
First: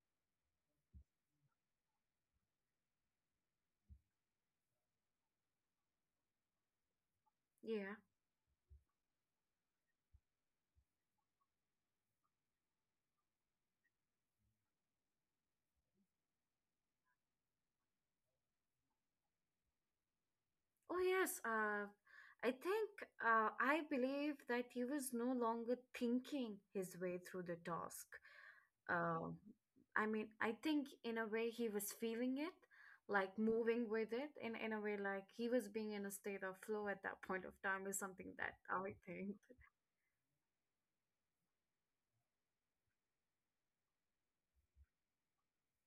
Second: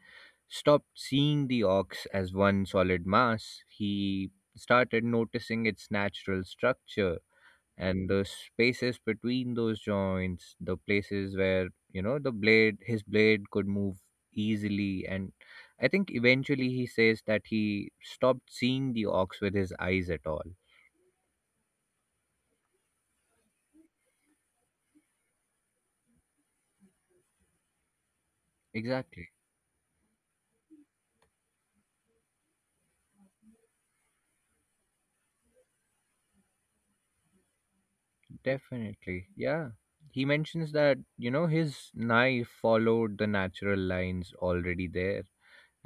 stopped seeing the ox as one solid mass, he started noticing its natural structure Yeah. and the spaces between those joints, the places where, you know, the blade his blade could move easily. And I think eventually he says that he stopped seeing the ox with his eyes at all. Oh, yes. I think, I believe that he was no longer thinking his way through the task. Exactly. um, I mean, I think in a way he was feeling it, like moving with it, in a way like he was being in a state of flow at that point of time is something that I Definitely, think. yeah. He mentions that, you know, his knife followed the natural lines already there,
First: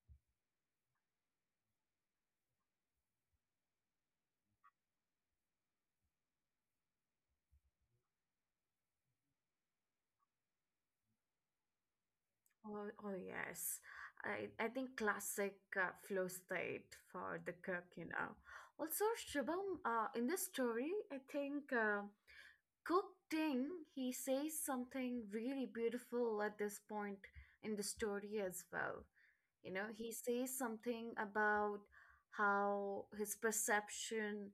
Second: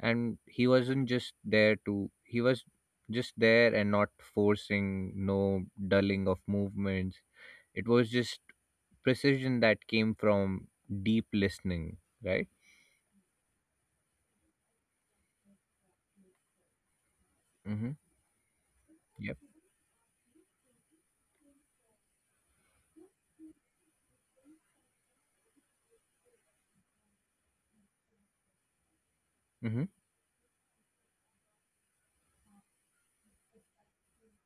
and he wasn't just there to he was just there and not forcing. No dulling of movements. It was just precision that came from deep listening, right? Oh, oh yes, I think classic flow state for the cook, Mm-hmm. you know. Also, Yep. Shubham, in this story, I think. Cook Ting, he says something really beautiful at this point in the story as well. You know, Mm-hmm. he says something about how his perception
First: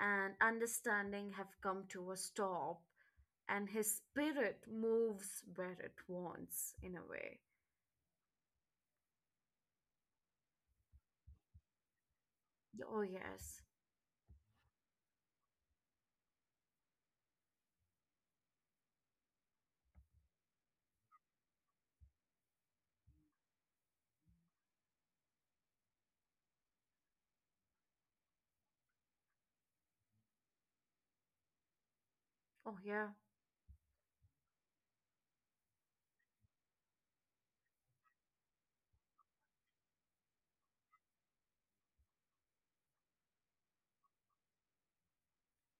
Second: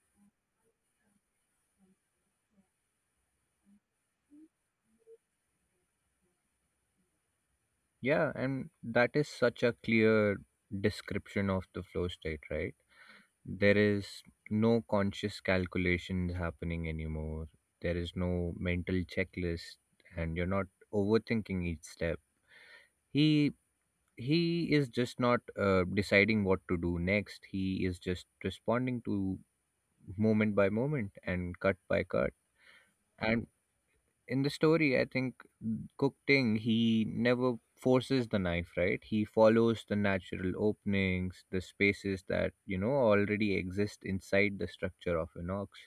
and understanding have come to a stop, and his spirit moves where it wants, in a way. Yeah, and that is such a clear description of the flow state, right? Oh, yes. There is no conscious calculations happening anymore. There is no mental checklist, and you're not overthinking each step. He he is just not deciding what to do next. He is just responding to moment by moment and cut by cut. Oh, yeah. And in the story, I think Cook Ting, he never forces the knife, right? He follows the natural openings, the spaces that, you know, already exist inside the structure of an ox.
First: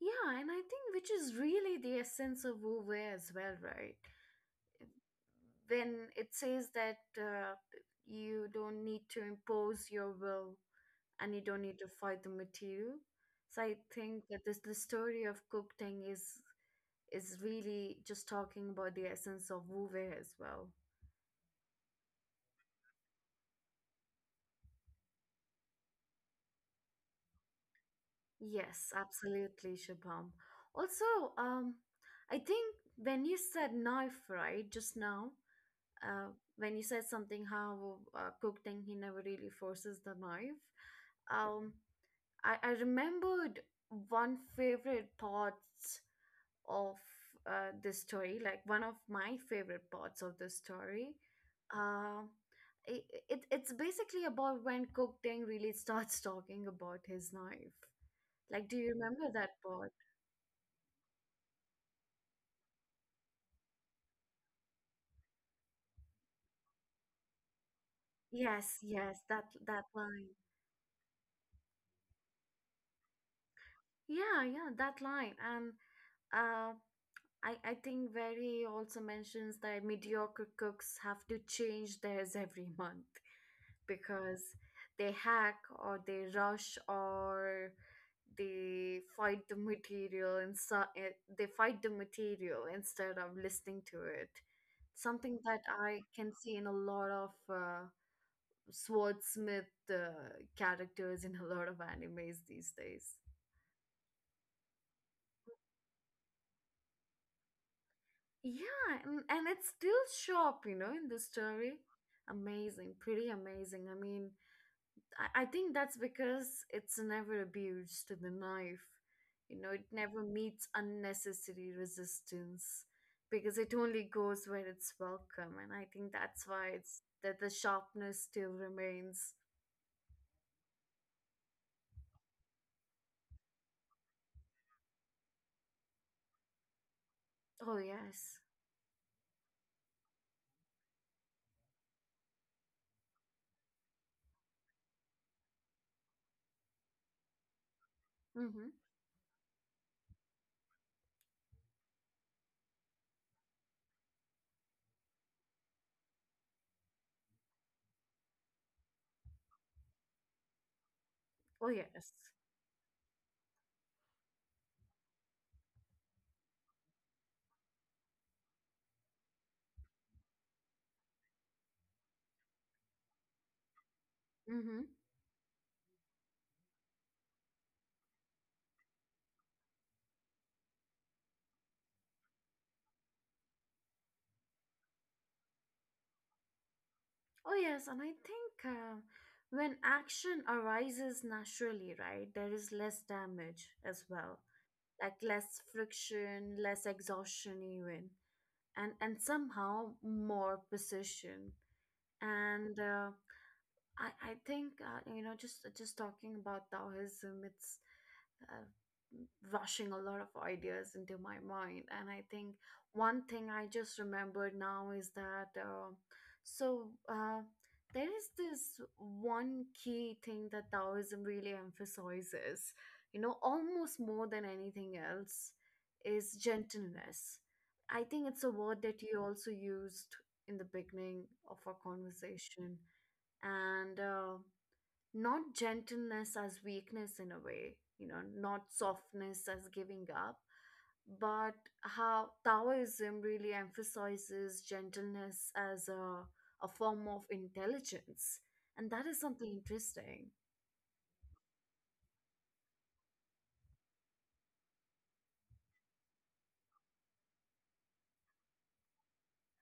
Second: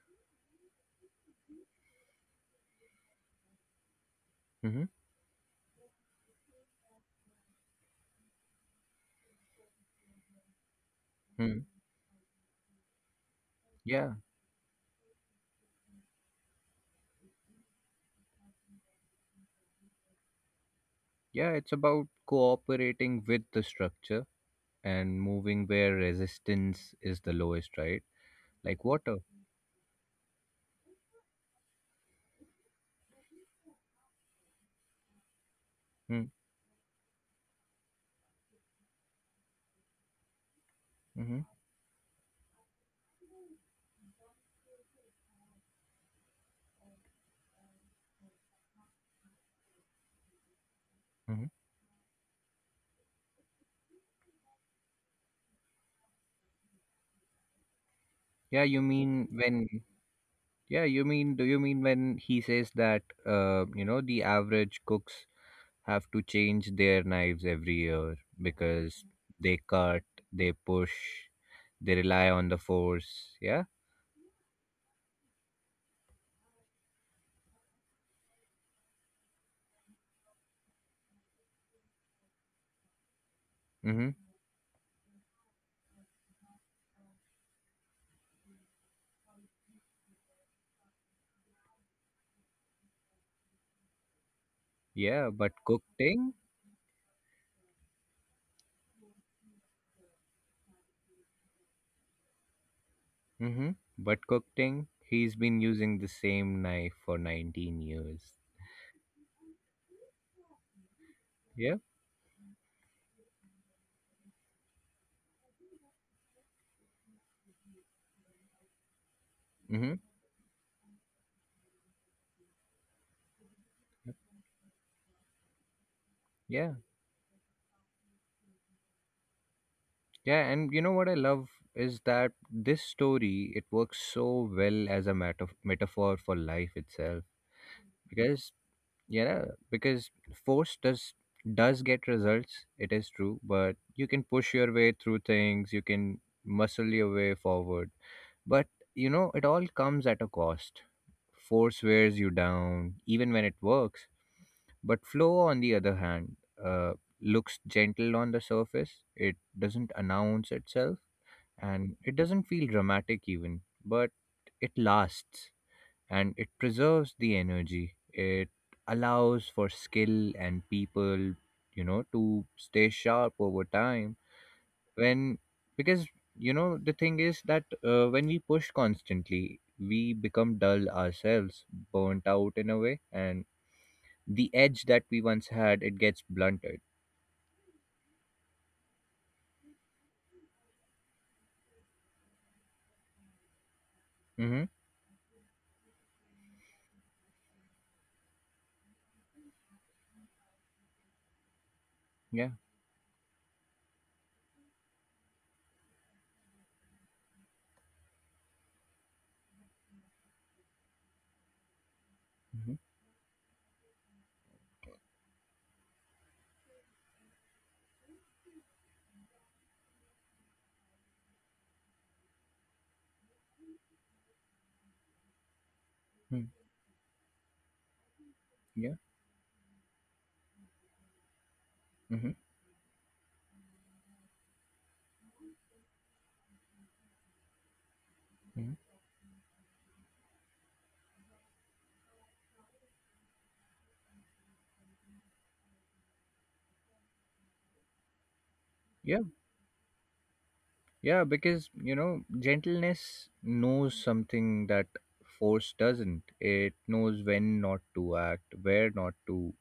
Yeah, and I think which is really the essence of Wu Wei as well, right? Hmm. When it says that you don't need to impose your will and you Hmm. don't need to fight the material. So I Yeah. think that this the story of Cook Tang is really just talking about the essence of Wu Wei as well. Yeah. It's about cooperating with the structure and moving where resistance is the lowest, right? Like Yes, water. absolutely, Shubham. Also, I think when you said knife, right, just now, uh, Hmm. when you said something how Cook thing he never really forces the knife, Mm-hmm. um, I remembered one favorite part of this story, like one of my favorite parts of the story. Hmm. Uh, it, it's basically about when Cook Ding really starts talking about his knife. Like, Yeah. do You you remember mean that when. part? Yeah, you mean, do you mean when he says that, you know, the average cook's have to change their knives every year Yes, because yes, that they that cut, line. they push, they rely on the force. Yeah. Yeah, yeah, that line. And uh, I think Very also mentions that mediocre cooks have to change theirs every month, Mm-hmm. because they hack or they rush or they fight the material they fight the material instead of listening to it, Yeah. something But that I can cooking, see in a lot of swordsmith characters in a lot of animes these days. mm-hmm, but cooking, he's been using the same knife for 19 years. Yeah, and it's still sharp, you know, in the story. Yeah. Amazing, pretty amazing. I mean, I think that's because it's never abused to the knife. You know, it Mm-hmm. never meets unnecessary resistance because it only goes where it's welcome. And I think that's why Yeah. it's that the sharpness still remains. Yeah. And you know what I love is that this story, it works so well as a metaphor for life itself. Oh, yes. Because yeah, because force does get results, it is true, but you can push your way through things, you can muscle your way forward. Mm-hmm. But, you know, it all comes at a cost. Force wears you down, even when it works. But flow, on the other hand, uh, looks gentle on the surface. It doesn't announce itself, Oh, and yes. it doesn't feel dramatic even, but it lasts and it preserves the energy. It allows for skill and people, you know, to stay sharp over time. Mm-hmm. When, because, you know, the thing is that when we push constantly, we become dull ourselves, burnt out in a way, and the edge that we once had, it gets blunted. Oh, yes. And I think when action arises naturally, right, there is less damage as well, Mm-hmm. like less friction, less exhaustion, even, and somehow more precision Yeah. and I think you know, just talking about Taoism, it's uh, rushing a lot of ideas into my mind. And I think Mm-hmm. one thing I just remembered now is that so uh, there is this one key thing that Taoism really emphasizes, you know, almost more than anything else, is Mm-hmm. gentleness. I think it's a word Yeah. that you also used in the beginning of our Mm-hmm. conversation. And not gentleness as weakness in a way, you know, not Mm-hmm. softness as giving up, but how Taoism really emphasizes gentleness as a form of intelligence. And that is Yeah. something interesting. Yeah, because you know, gentleness knows something that force doesn't. It knows when not to act, where not to,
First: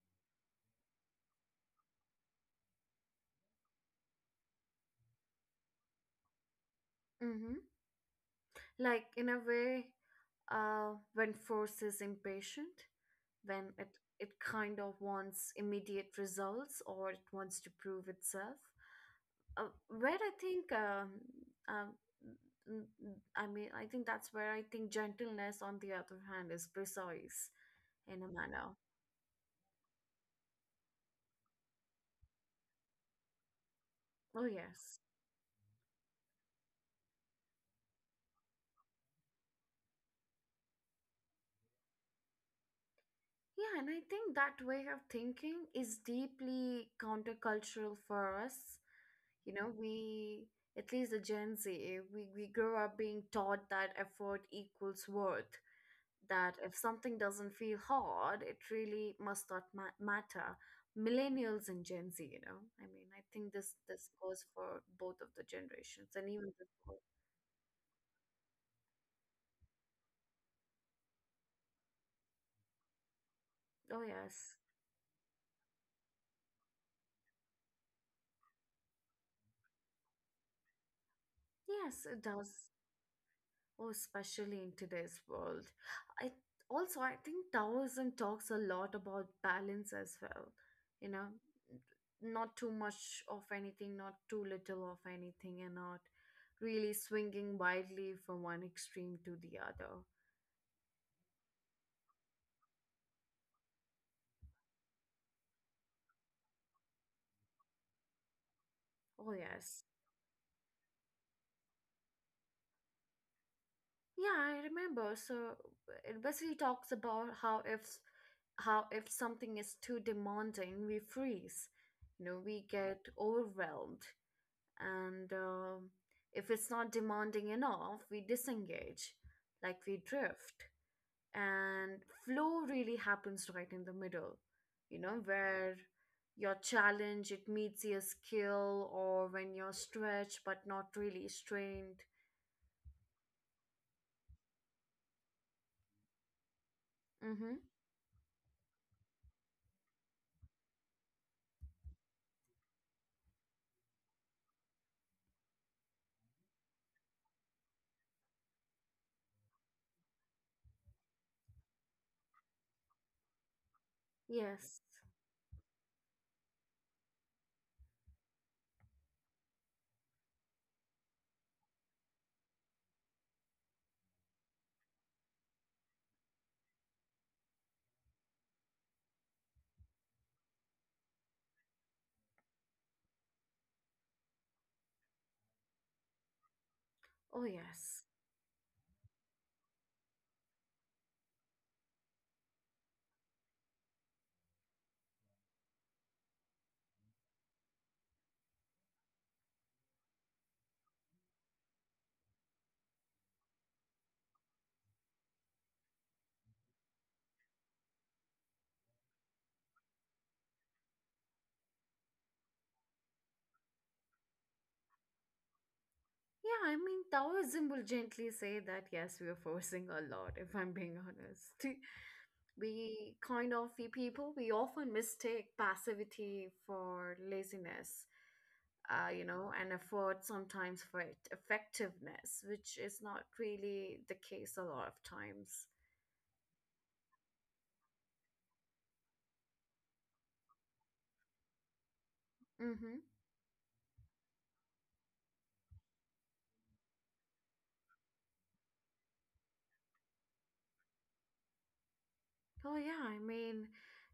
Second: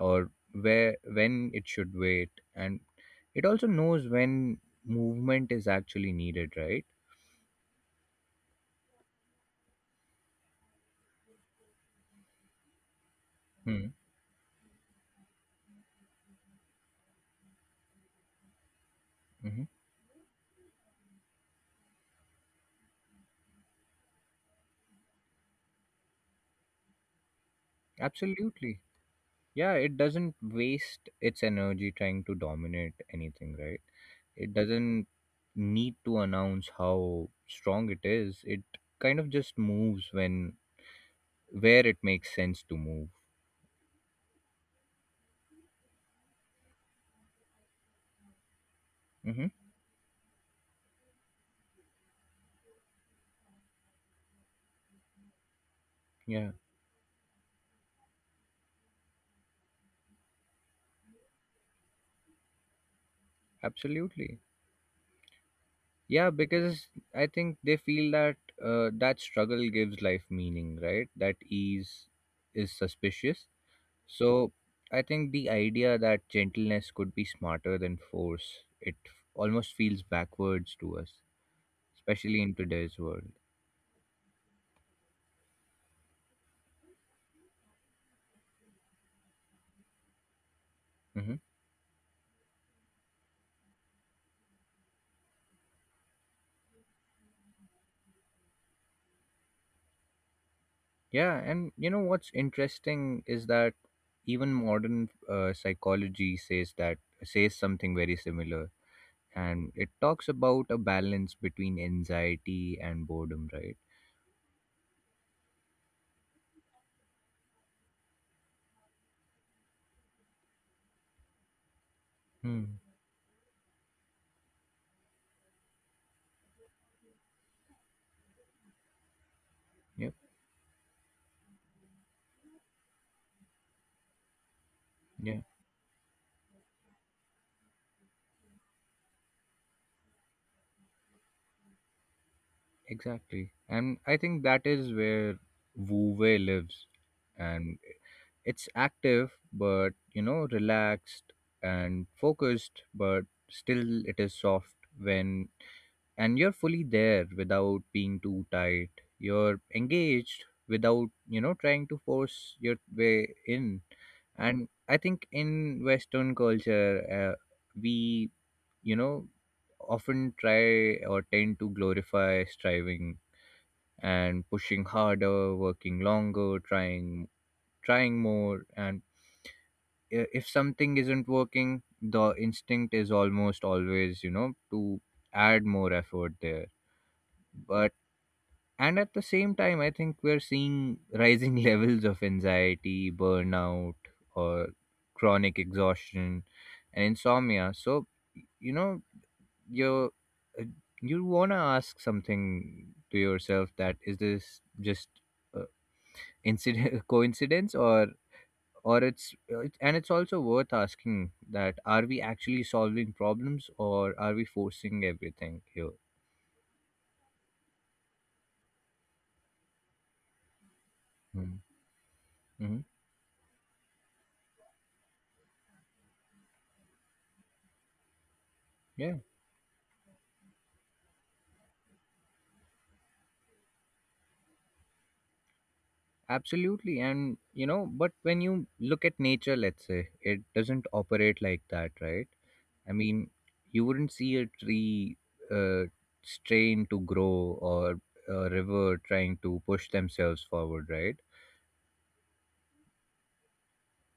or where when it should wait, and it also knows when movement is actually needed, right? Hmm. Like, in a way, when force is impatient, when Hmm. it, it kind of wants immediate results or it wants to prove itself. Hmm. uh, where I think, um, I mean, I think that's where I think gentleness, on the other hand, is precise in a manner. Absolutely. Yeah, it doesn't waste its energy trying to dominate anything, right? Oh, It yes. doesn't need to announce how strong it is. It kind of just moves when where it makes sense to move. Yeah, and I think that way of thinking is deeply countercultural for us. Hmm. You know, at least the Gen Z, we grow up being taught that effort equals worth, Yeah, that if something doesn't feel hard, it really must not matter. Millennials and Gen Z, you know, I mean, I think this absolutely. goes for both of the generations and Yeah, even because before. I think they feel that that struggle gives life meaning, right? That ease is suspicious. Oh So yes, I think the idea that gentleness could be smarter than force, it almost feels backwards to us, yes, it especially in does. today's world. Oh, especially in today's world, I also, I think Taoism talks a lot about balance as well. You know, Hmm. Not too much of anything, not too little of anything, and not really swinging wildly from one extreme to the other. Yeah, and you know what's interesting is that even modern psychology says something very similar, Oh and yes. it talks about a balance between anxiety and boredom, right? Yeah, I remember. So it basically talks about how if something is too demanding, we freeze. You know, we Hmm. get overwhelmed, and if it's not demanding enough, we disengage, like we Yep. drift. And flow really happens right in the middle. You know, Yeah, where your challenge it meets your skill, or when you're stretched but not really strained. exactly, and I think that is where Wu Wei lives. Mm-hmm. And it's active but, you know, relaxed, and focused but still it is soft when, and you're fully there without being too tight, you're engaged without, you know, trying to force your way in. And Yes. I think in Western culture, uh, we, you know, often try or tend to glorify striving and pushing harder, working longer, trying more. And if something isn't working, the instinct is almost always, you know, to add more effort there. Oh, But, yes. and at the same time, I think we're seeing rising levels of anxiety, burnout, or chronic exhaustion and insomnia. So, you know, you're, uh, you want to ask something to yourself, that is this just, uh, incident coincidence? Or it's, and it's also worth asking that are we actually solving problems or are we forcing everything here? Yeah, I mean, Taoism will gently say that, yes, we are forcing a lot, if I'm being honest. Mm-hmm. Mm-hmm. We kind of, we people, we often mistake passivity for laziness, Yeah. you know, and effort sometimes for effectiveness, which is not really the case a lot of times. Absolutely. And, you know, but when you look at nature, let's say, it doesn't operate like that, right? I Mm-hmm. mean, you wouldn't see a tree uh, strain to grow, or a river trying to push themselves forward, right? Oh, yeah, I mean,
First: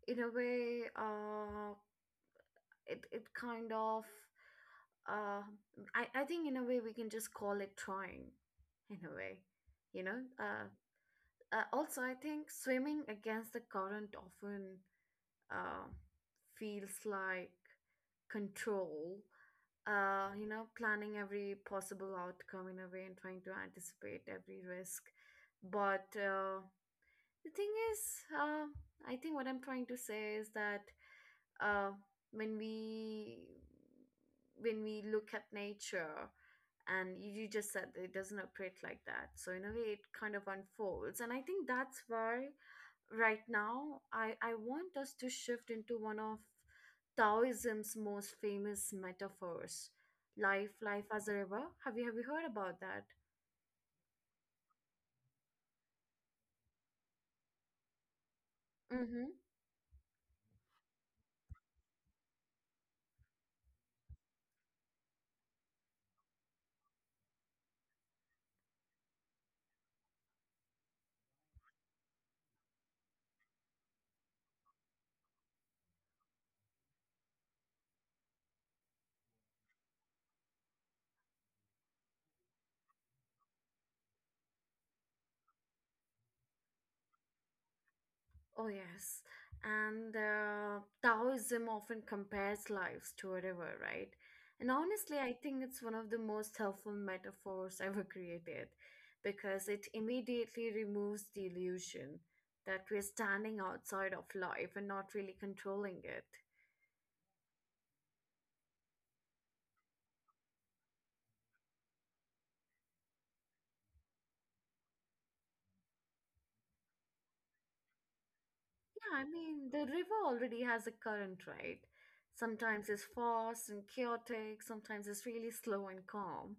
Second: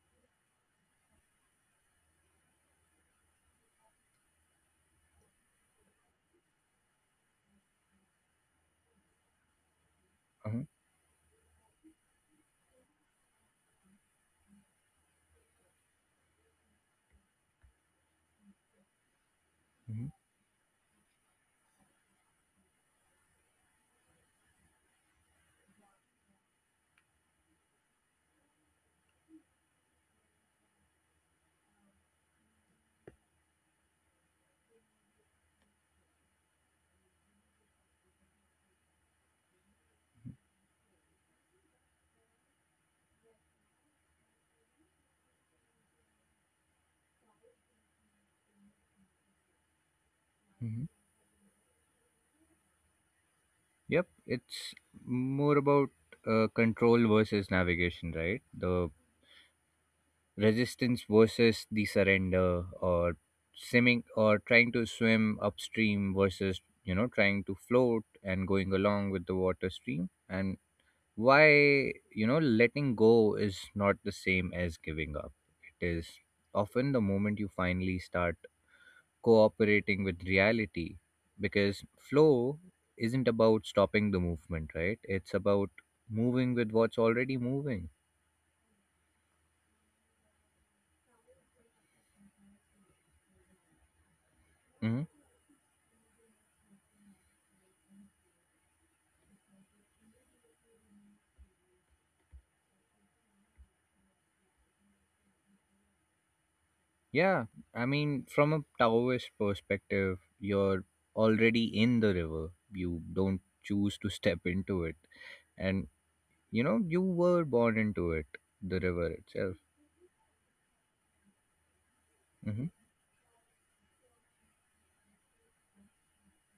in a way, it kind of uh, I think in a way we can just call it trying in a way, you know Uh-huh. uh, also I think swimming against the current often uh, feels like control, Hmm. You know, planning every possible outcome in a way and trying to anticipate every risk, but the thing is uh, I think what I'm trying to say is that uh, when we when we look at nature, and you just said that it doesn't operate like that, so in a way it kind of unfolds. And I think that's why right now I want us to shift into one of Taoism's most famous metaphors, Hmm. Life as a river. Have you heard about that? Yep. It's more about control versus navigation, right? The resistance versus the surrender, or swimming or trying to swim upstream versus, you know, trying to float and going along with the water stream. And why, you know, letting go is not the same as giving up, it is often the moment you finally start cooperating with reality, because flow isn't about stopping the movement, right? It's about moving with what's already moving. Oh, yes. And Taoism often compares lives to a river, right? And Mhm. honestly, I think it's one of the most helpful metaphors ever created because it immediately removes the illusion that we're standing outside of life and not really controlling it. Yeah, I mean, from a Taoist perspective, you're already in the river. You don't choose to step into it. And, you know, you were born into it, the river Yeah, I itself. mean, the river already has a current, right? Hmm. Sometimes it's fast and chaotic, sometimes it's really slow and calm,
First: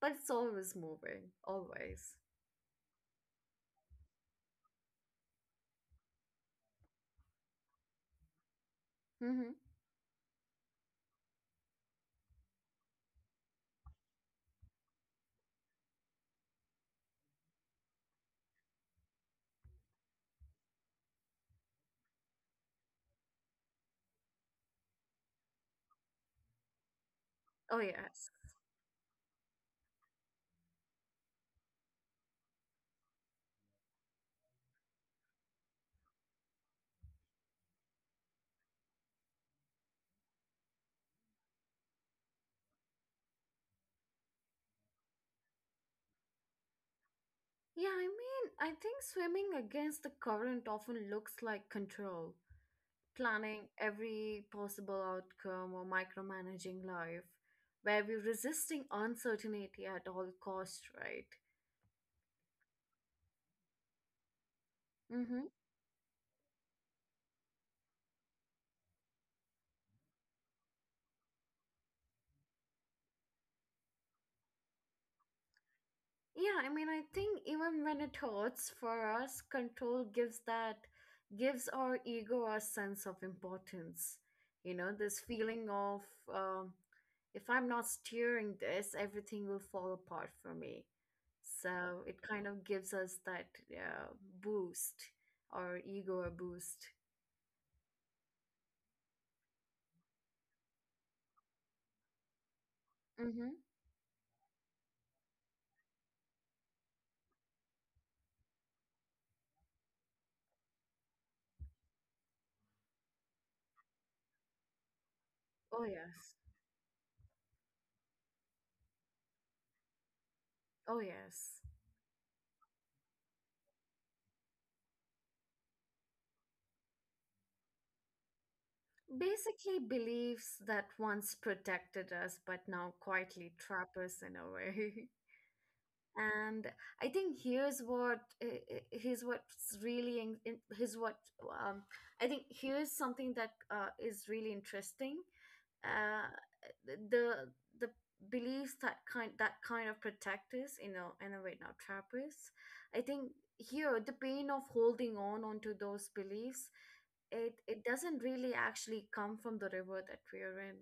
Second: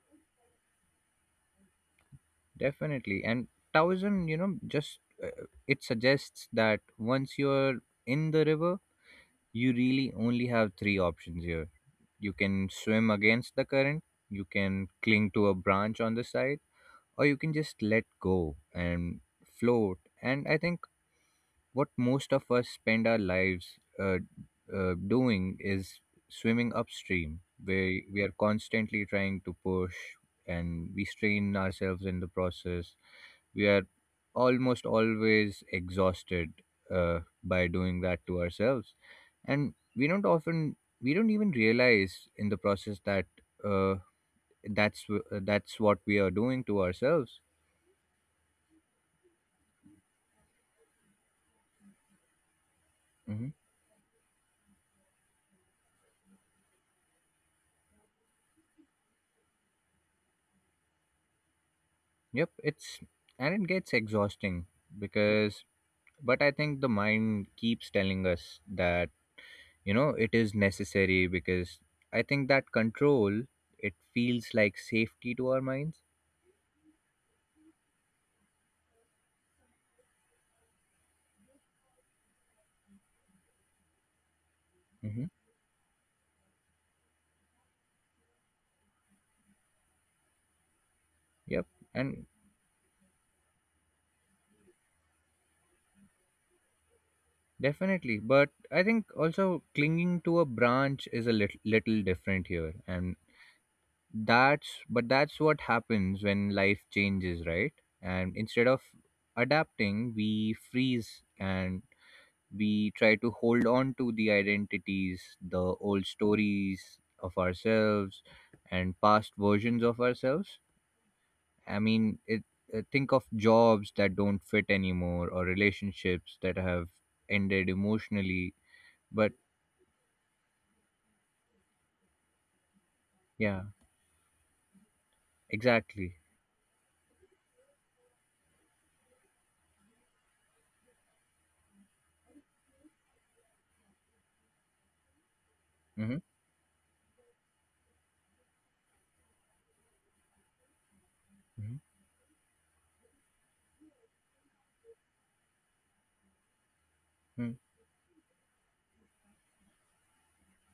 but it's always moving, always. Definitely. And Taoism, you know, just it suggests that once you're in the river, Hmm. you really only have three options here. You can swim against the current, you can cling to a branch on the side, or you can just let go and float. And I think what most of us spend our lives uh, doing is swimming upstream, Oh, where we yes. are constantly trying to push and we strain ourselves in the process. We are almost always exhausted by doing that to ourselves. And we don't even realize in the process that, uh, that's, that's what we are doing to ourselves. Yeah, I mean, I think swimming against the current often looks like control, Mhm. planning every possible outcome or micromanaging life, where we're resisting uncertainty at all costs, right? Yep, it's and it gets exhausting Mm-hmm. because, but I think the mind keeps telling us that, you know, it is necessary because I think that control, it feels like safety to our minds. Yeah, I mean, I think even when it hurts for us, gives our ego a sense of importance. You know, this Hmm. feeling of um, if I'm not steering this, everything will fall apart for me. Yep. So it And kind of gives us that uh, boost, our ego a boost. definitely, but I think also clinging to a branch is a little different here, and Mm-hmm. that's, but that's what happens when life changes, right? And instead of adapting, we freeze and we try to hold on to the identities, the Oh, old yes. stories of ourselves, and past versions of ourselves. Oh, yes. I mean, it, think of jobs that don't fit anymore, or relationships that have ended emotionally. But Basically, beliefs that once protected us but now quietly yeah, trap us in a way. exactly. And I think here's what's really in- here's what um I think here's something that is really interesting. Hmm. uh the the beliefs that kind of protect us, you know, in a way now Hmm. trap us. I think here the pain of holding on onto those beliefs, Hmm. it doesn't really actually come from the river that we're in,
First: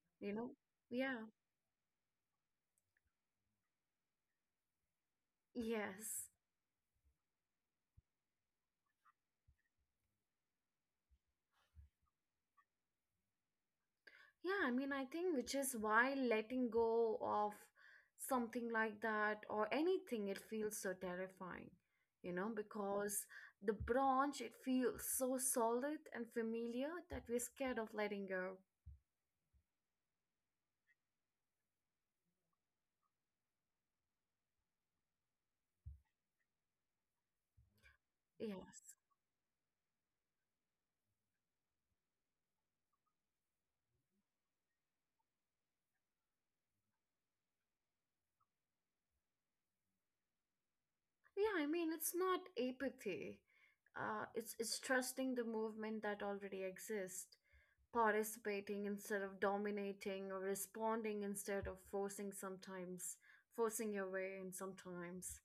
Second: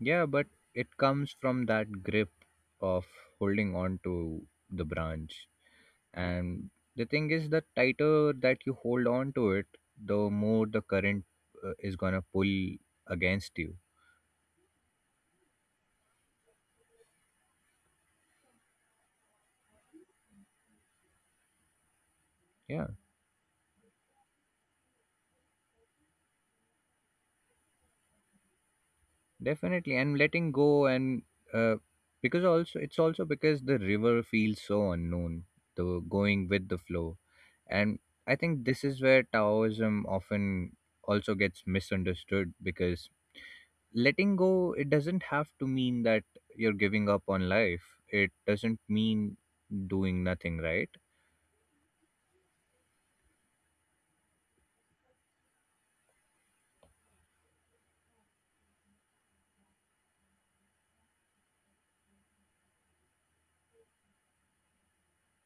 Yeah, you but know. it Yeah. comes from that grip of holding on to the branch. Yes. And the thing is, the tighter that you hold on to it, the more the current is gonna pull against you. Yeah, I mean, I think which is why letting go of something like that or anything, it feels so terrifying, you know, Yeah, because the branch, it feels so solid and familiar that we're scared of letting go. definitely. And uh, because also it's also because the river feels so unknown, the going with the flow. And I Yeah. think this is where Taoism often also gets misunderstood, because letting go, it doesn't have to mean that you're giving up on life. It doesn't mean doing nothing, right? Yeah, I mean, it's not apathy. It's trusting the movement that already exists, participating instead of dominating, or responding instead of forcing sometimes, forcing your way in sometimes.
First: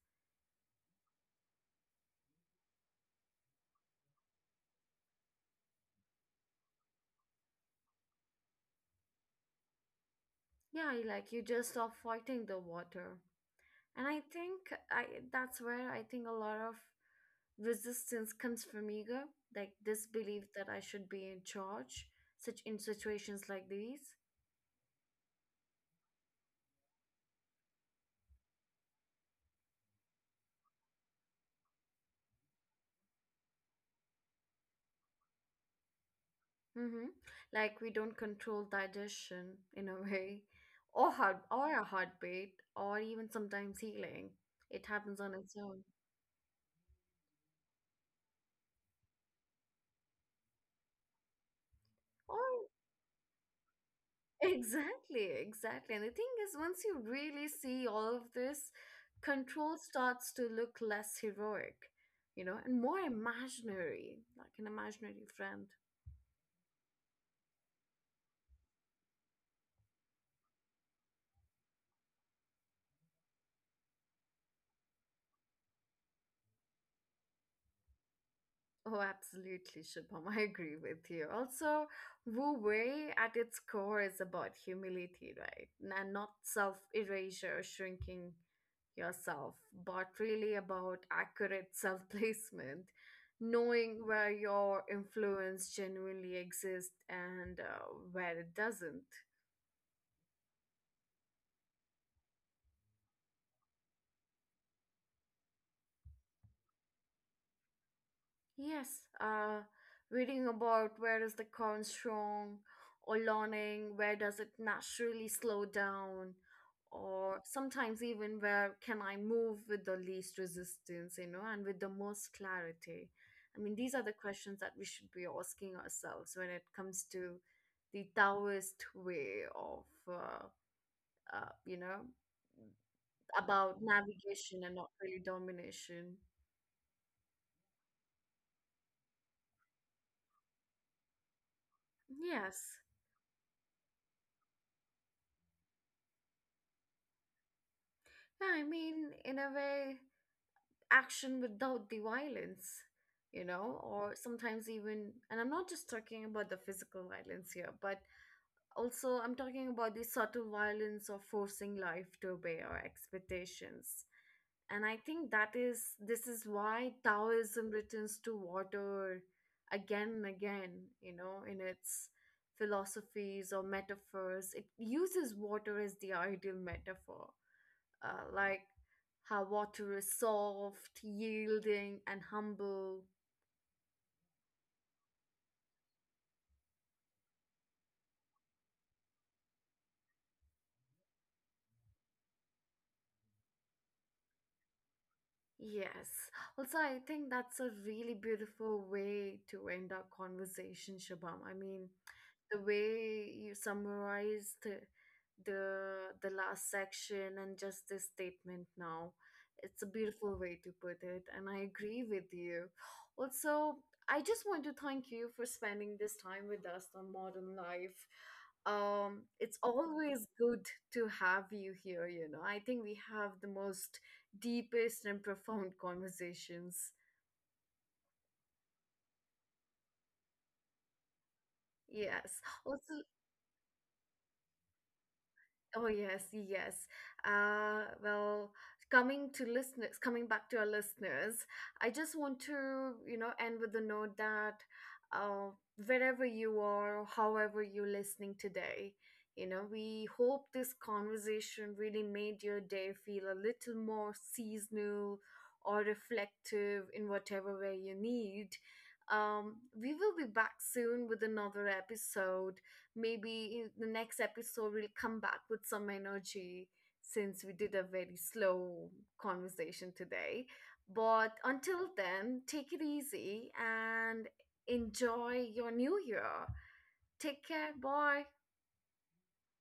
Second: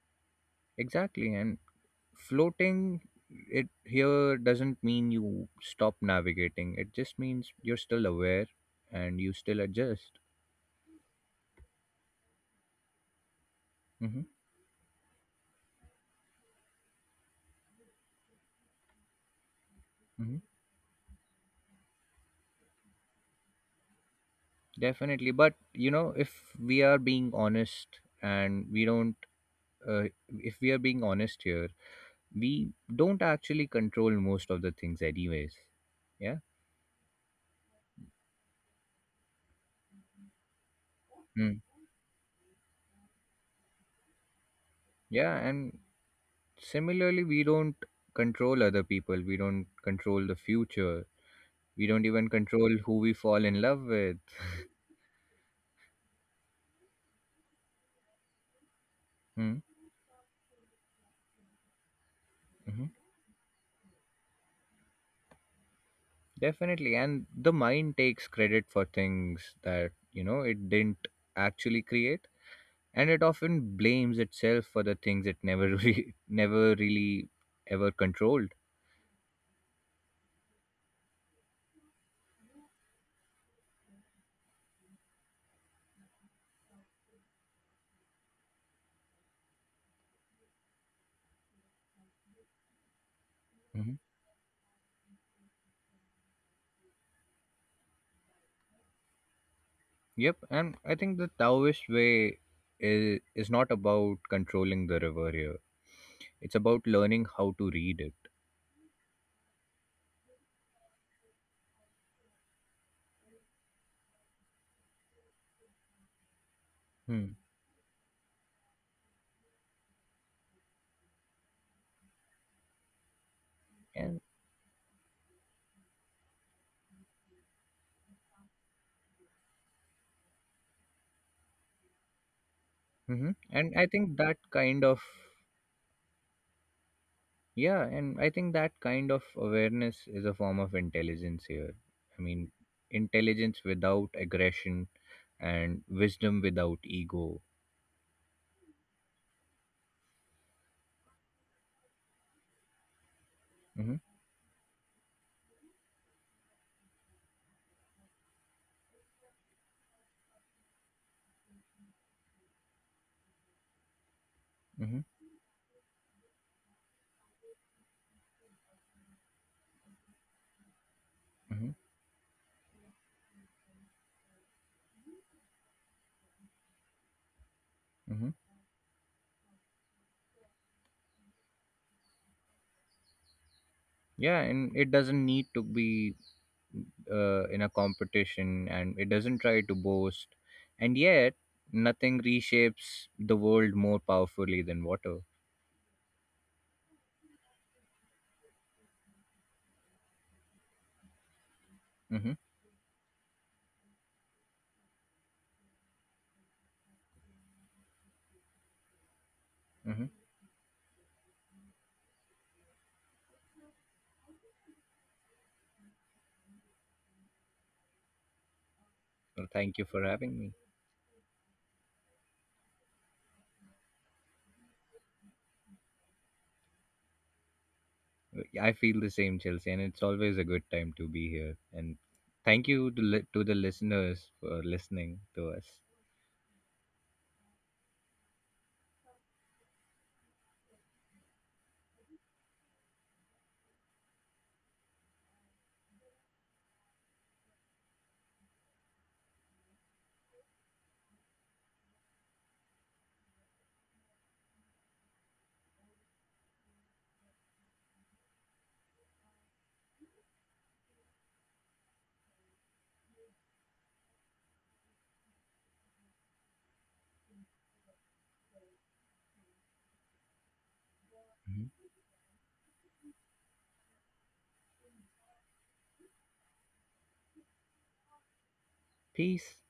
Exactly, and floating it here doesn't mean you stop navigating. It just means you're still aware and you still adjust. Yeah, you- like you just stop fighting the water. And I Hmm. think I that's where I think a lot of resistance comes from ego, like this Hmm. belief that I should be in charge, such in situations like these. Definitely, but you know, if we are being honest and we don't, uh, if we are being honest here, we don't actually control most of the things, anyways. Yeah. Mm-hmm. Like we don't control digestion in a way, or heart or a Mm. heartbeat, or even sometimes healing. It happens on its own. Yeah, and similarly, we don't control other people. We don't control the future. We don't even control who we fall in love with. Exactly, exactly. And the thing is, once you really see all of this, Mm-hmm. control starts to look less heroic, you know, and more imaginary, like an imaginary friend. Definitely. And the mind takes credit for things that, you know, it didn't actually create. And it often blames itself for the things it never really, never really ever controlled. Oh, absolutely, Shubham. I agree with you. Also, Wu Wei at its core is about humility, right? And not self erasure, shrinking yourself, but really about accurate self placement, Hmm. knowing where your influence genuinely exists and where it doesn't. Yep. And I think the Taoist way is not about controlling the river here. It's about learning how to read it. Yes, reading about where is the corn strong, or learning where does it naturally slow down, Hmm. or sometimes even where can I move with the least resistance, you know, and with the most clarity. I mean, these are the And, questions that we should be asking ourselves when it comes to the Taoist way of, you know, hmm and about I think that navigation and kind not of really domination. Yeah, and I think that kind of awareness is a form of intelligence here. I mean, Yes. intelligence without aggression and wisdom without ego. Yeah, I mean, in a way, action without the violence, you know, Hmm. or sometimes even, and I'm not just talking about the physical violence here, but also I'm talking about the subtle violence of forcing life to obey our expectations. And I Hmm. think that is this is why Taoism returns to water again and again. You know, in Hmm. its philosophies or metaphors, it uses water as the ideal metaphor, Hmm. Like how water is soft, yielding, and humble. Yeah, and it doesn't need to be, in a competition, and it doesn't try to boast. And yet, nothing reshapes the world more powerfully than water. Yes. Also, I think that's a really beautiful way to end our conversation, Shabam. I mean, Hmm. the way you summarized the last section and just this statement now, it's a Hmm. beautiful way to put it, and I agree with you. Also, I just want to thank you for spending this time with us on Modern Life. Well, It's thank you for always having me. good to have you here, you know. I think we have the most deepest and profound conversations. I feel the same, Chelsea, and it's always a good time to be here. And Yes. thank you to, Also, to the listeners for listening to us. oh yes, yes. Uh, well, coming back to our listeners, I just want to, you know, end with the note that uh, wherever you are, however you're listening today, you know, we hope this conversation really made your day feel a little more seasonal or reflective in whatever way you need. We will be back soon with another episode. Maybe in the next episode we'll come back with some energy since we did a very slow conversation today. But Mhm. until then, take it easy and enjoy your new year. Take care. Bye. Peace.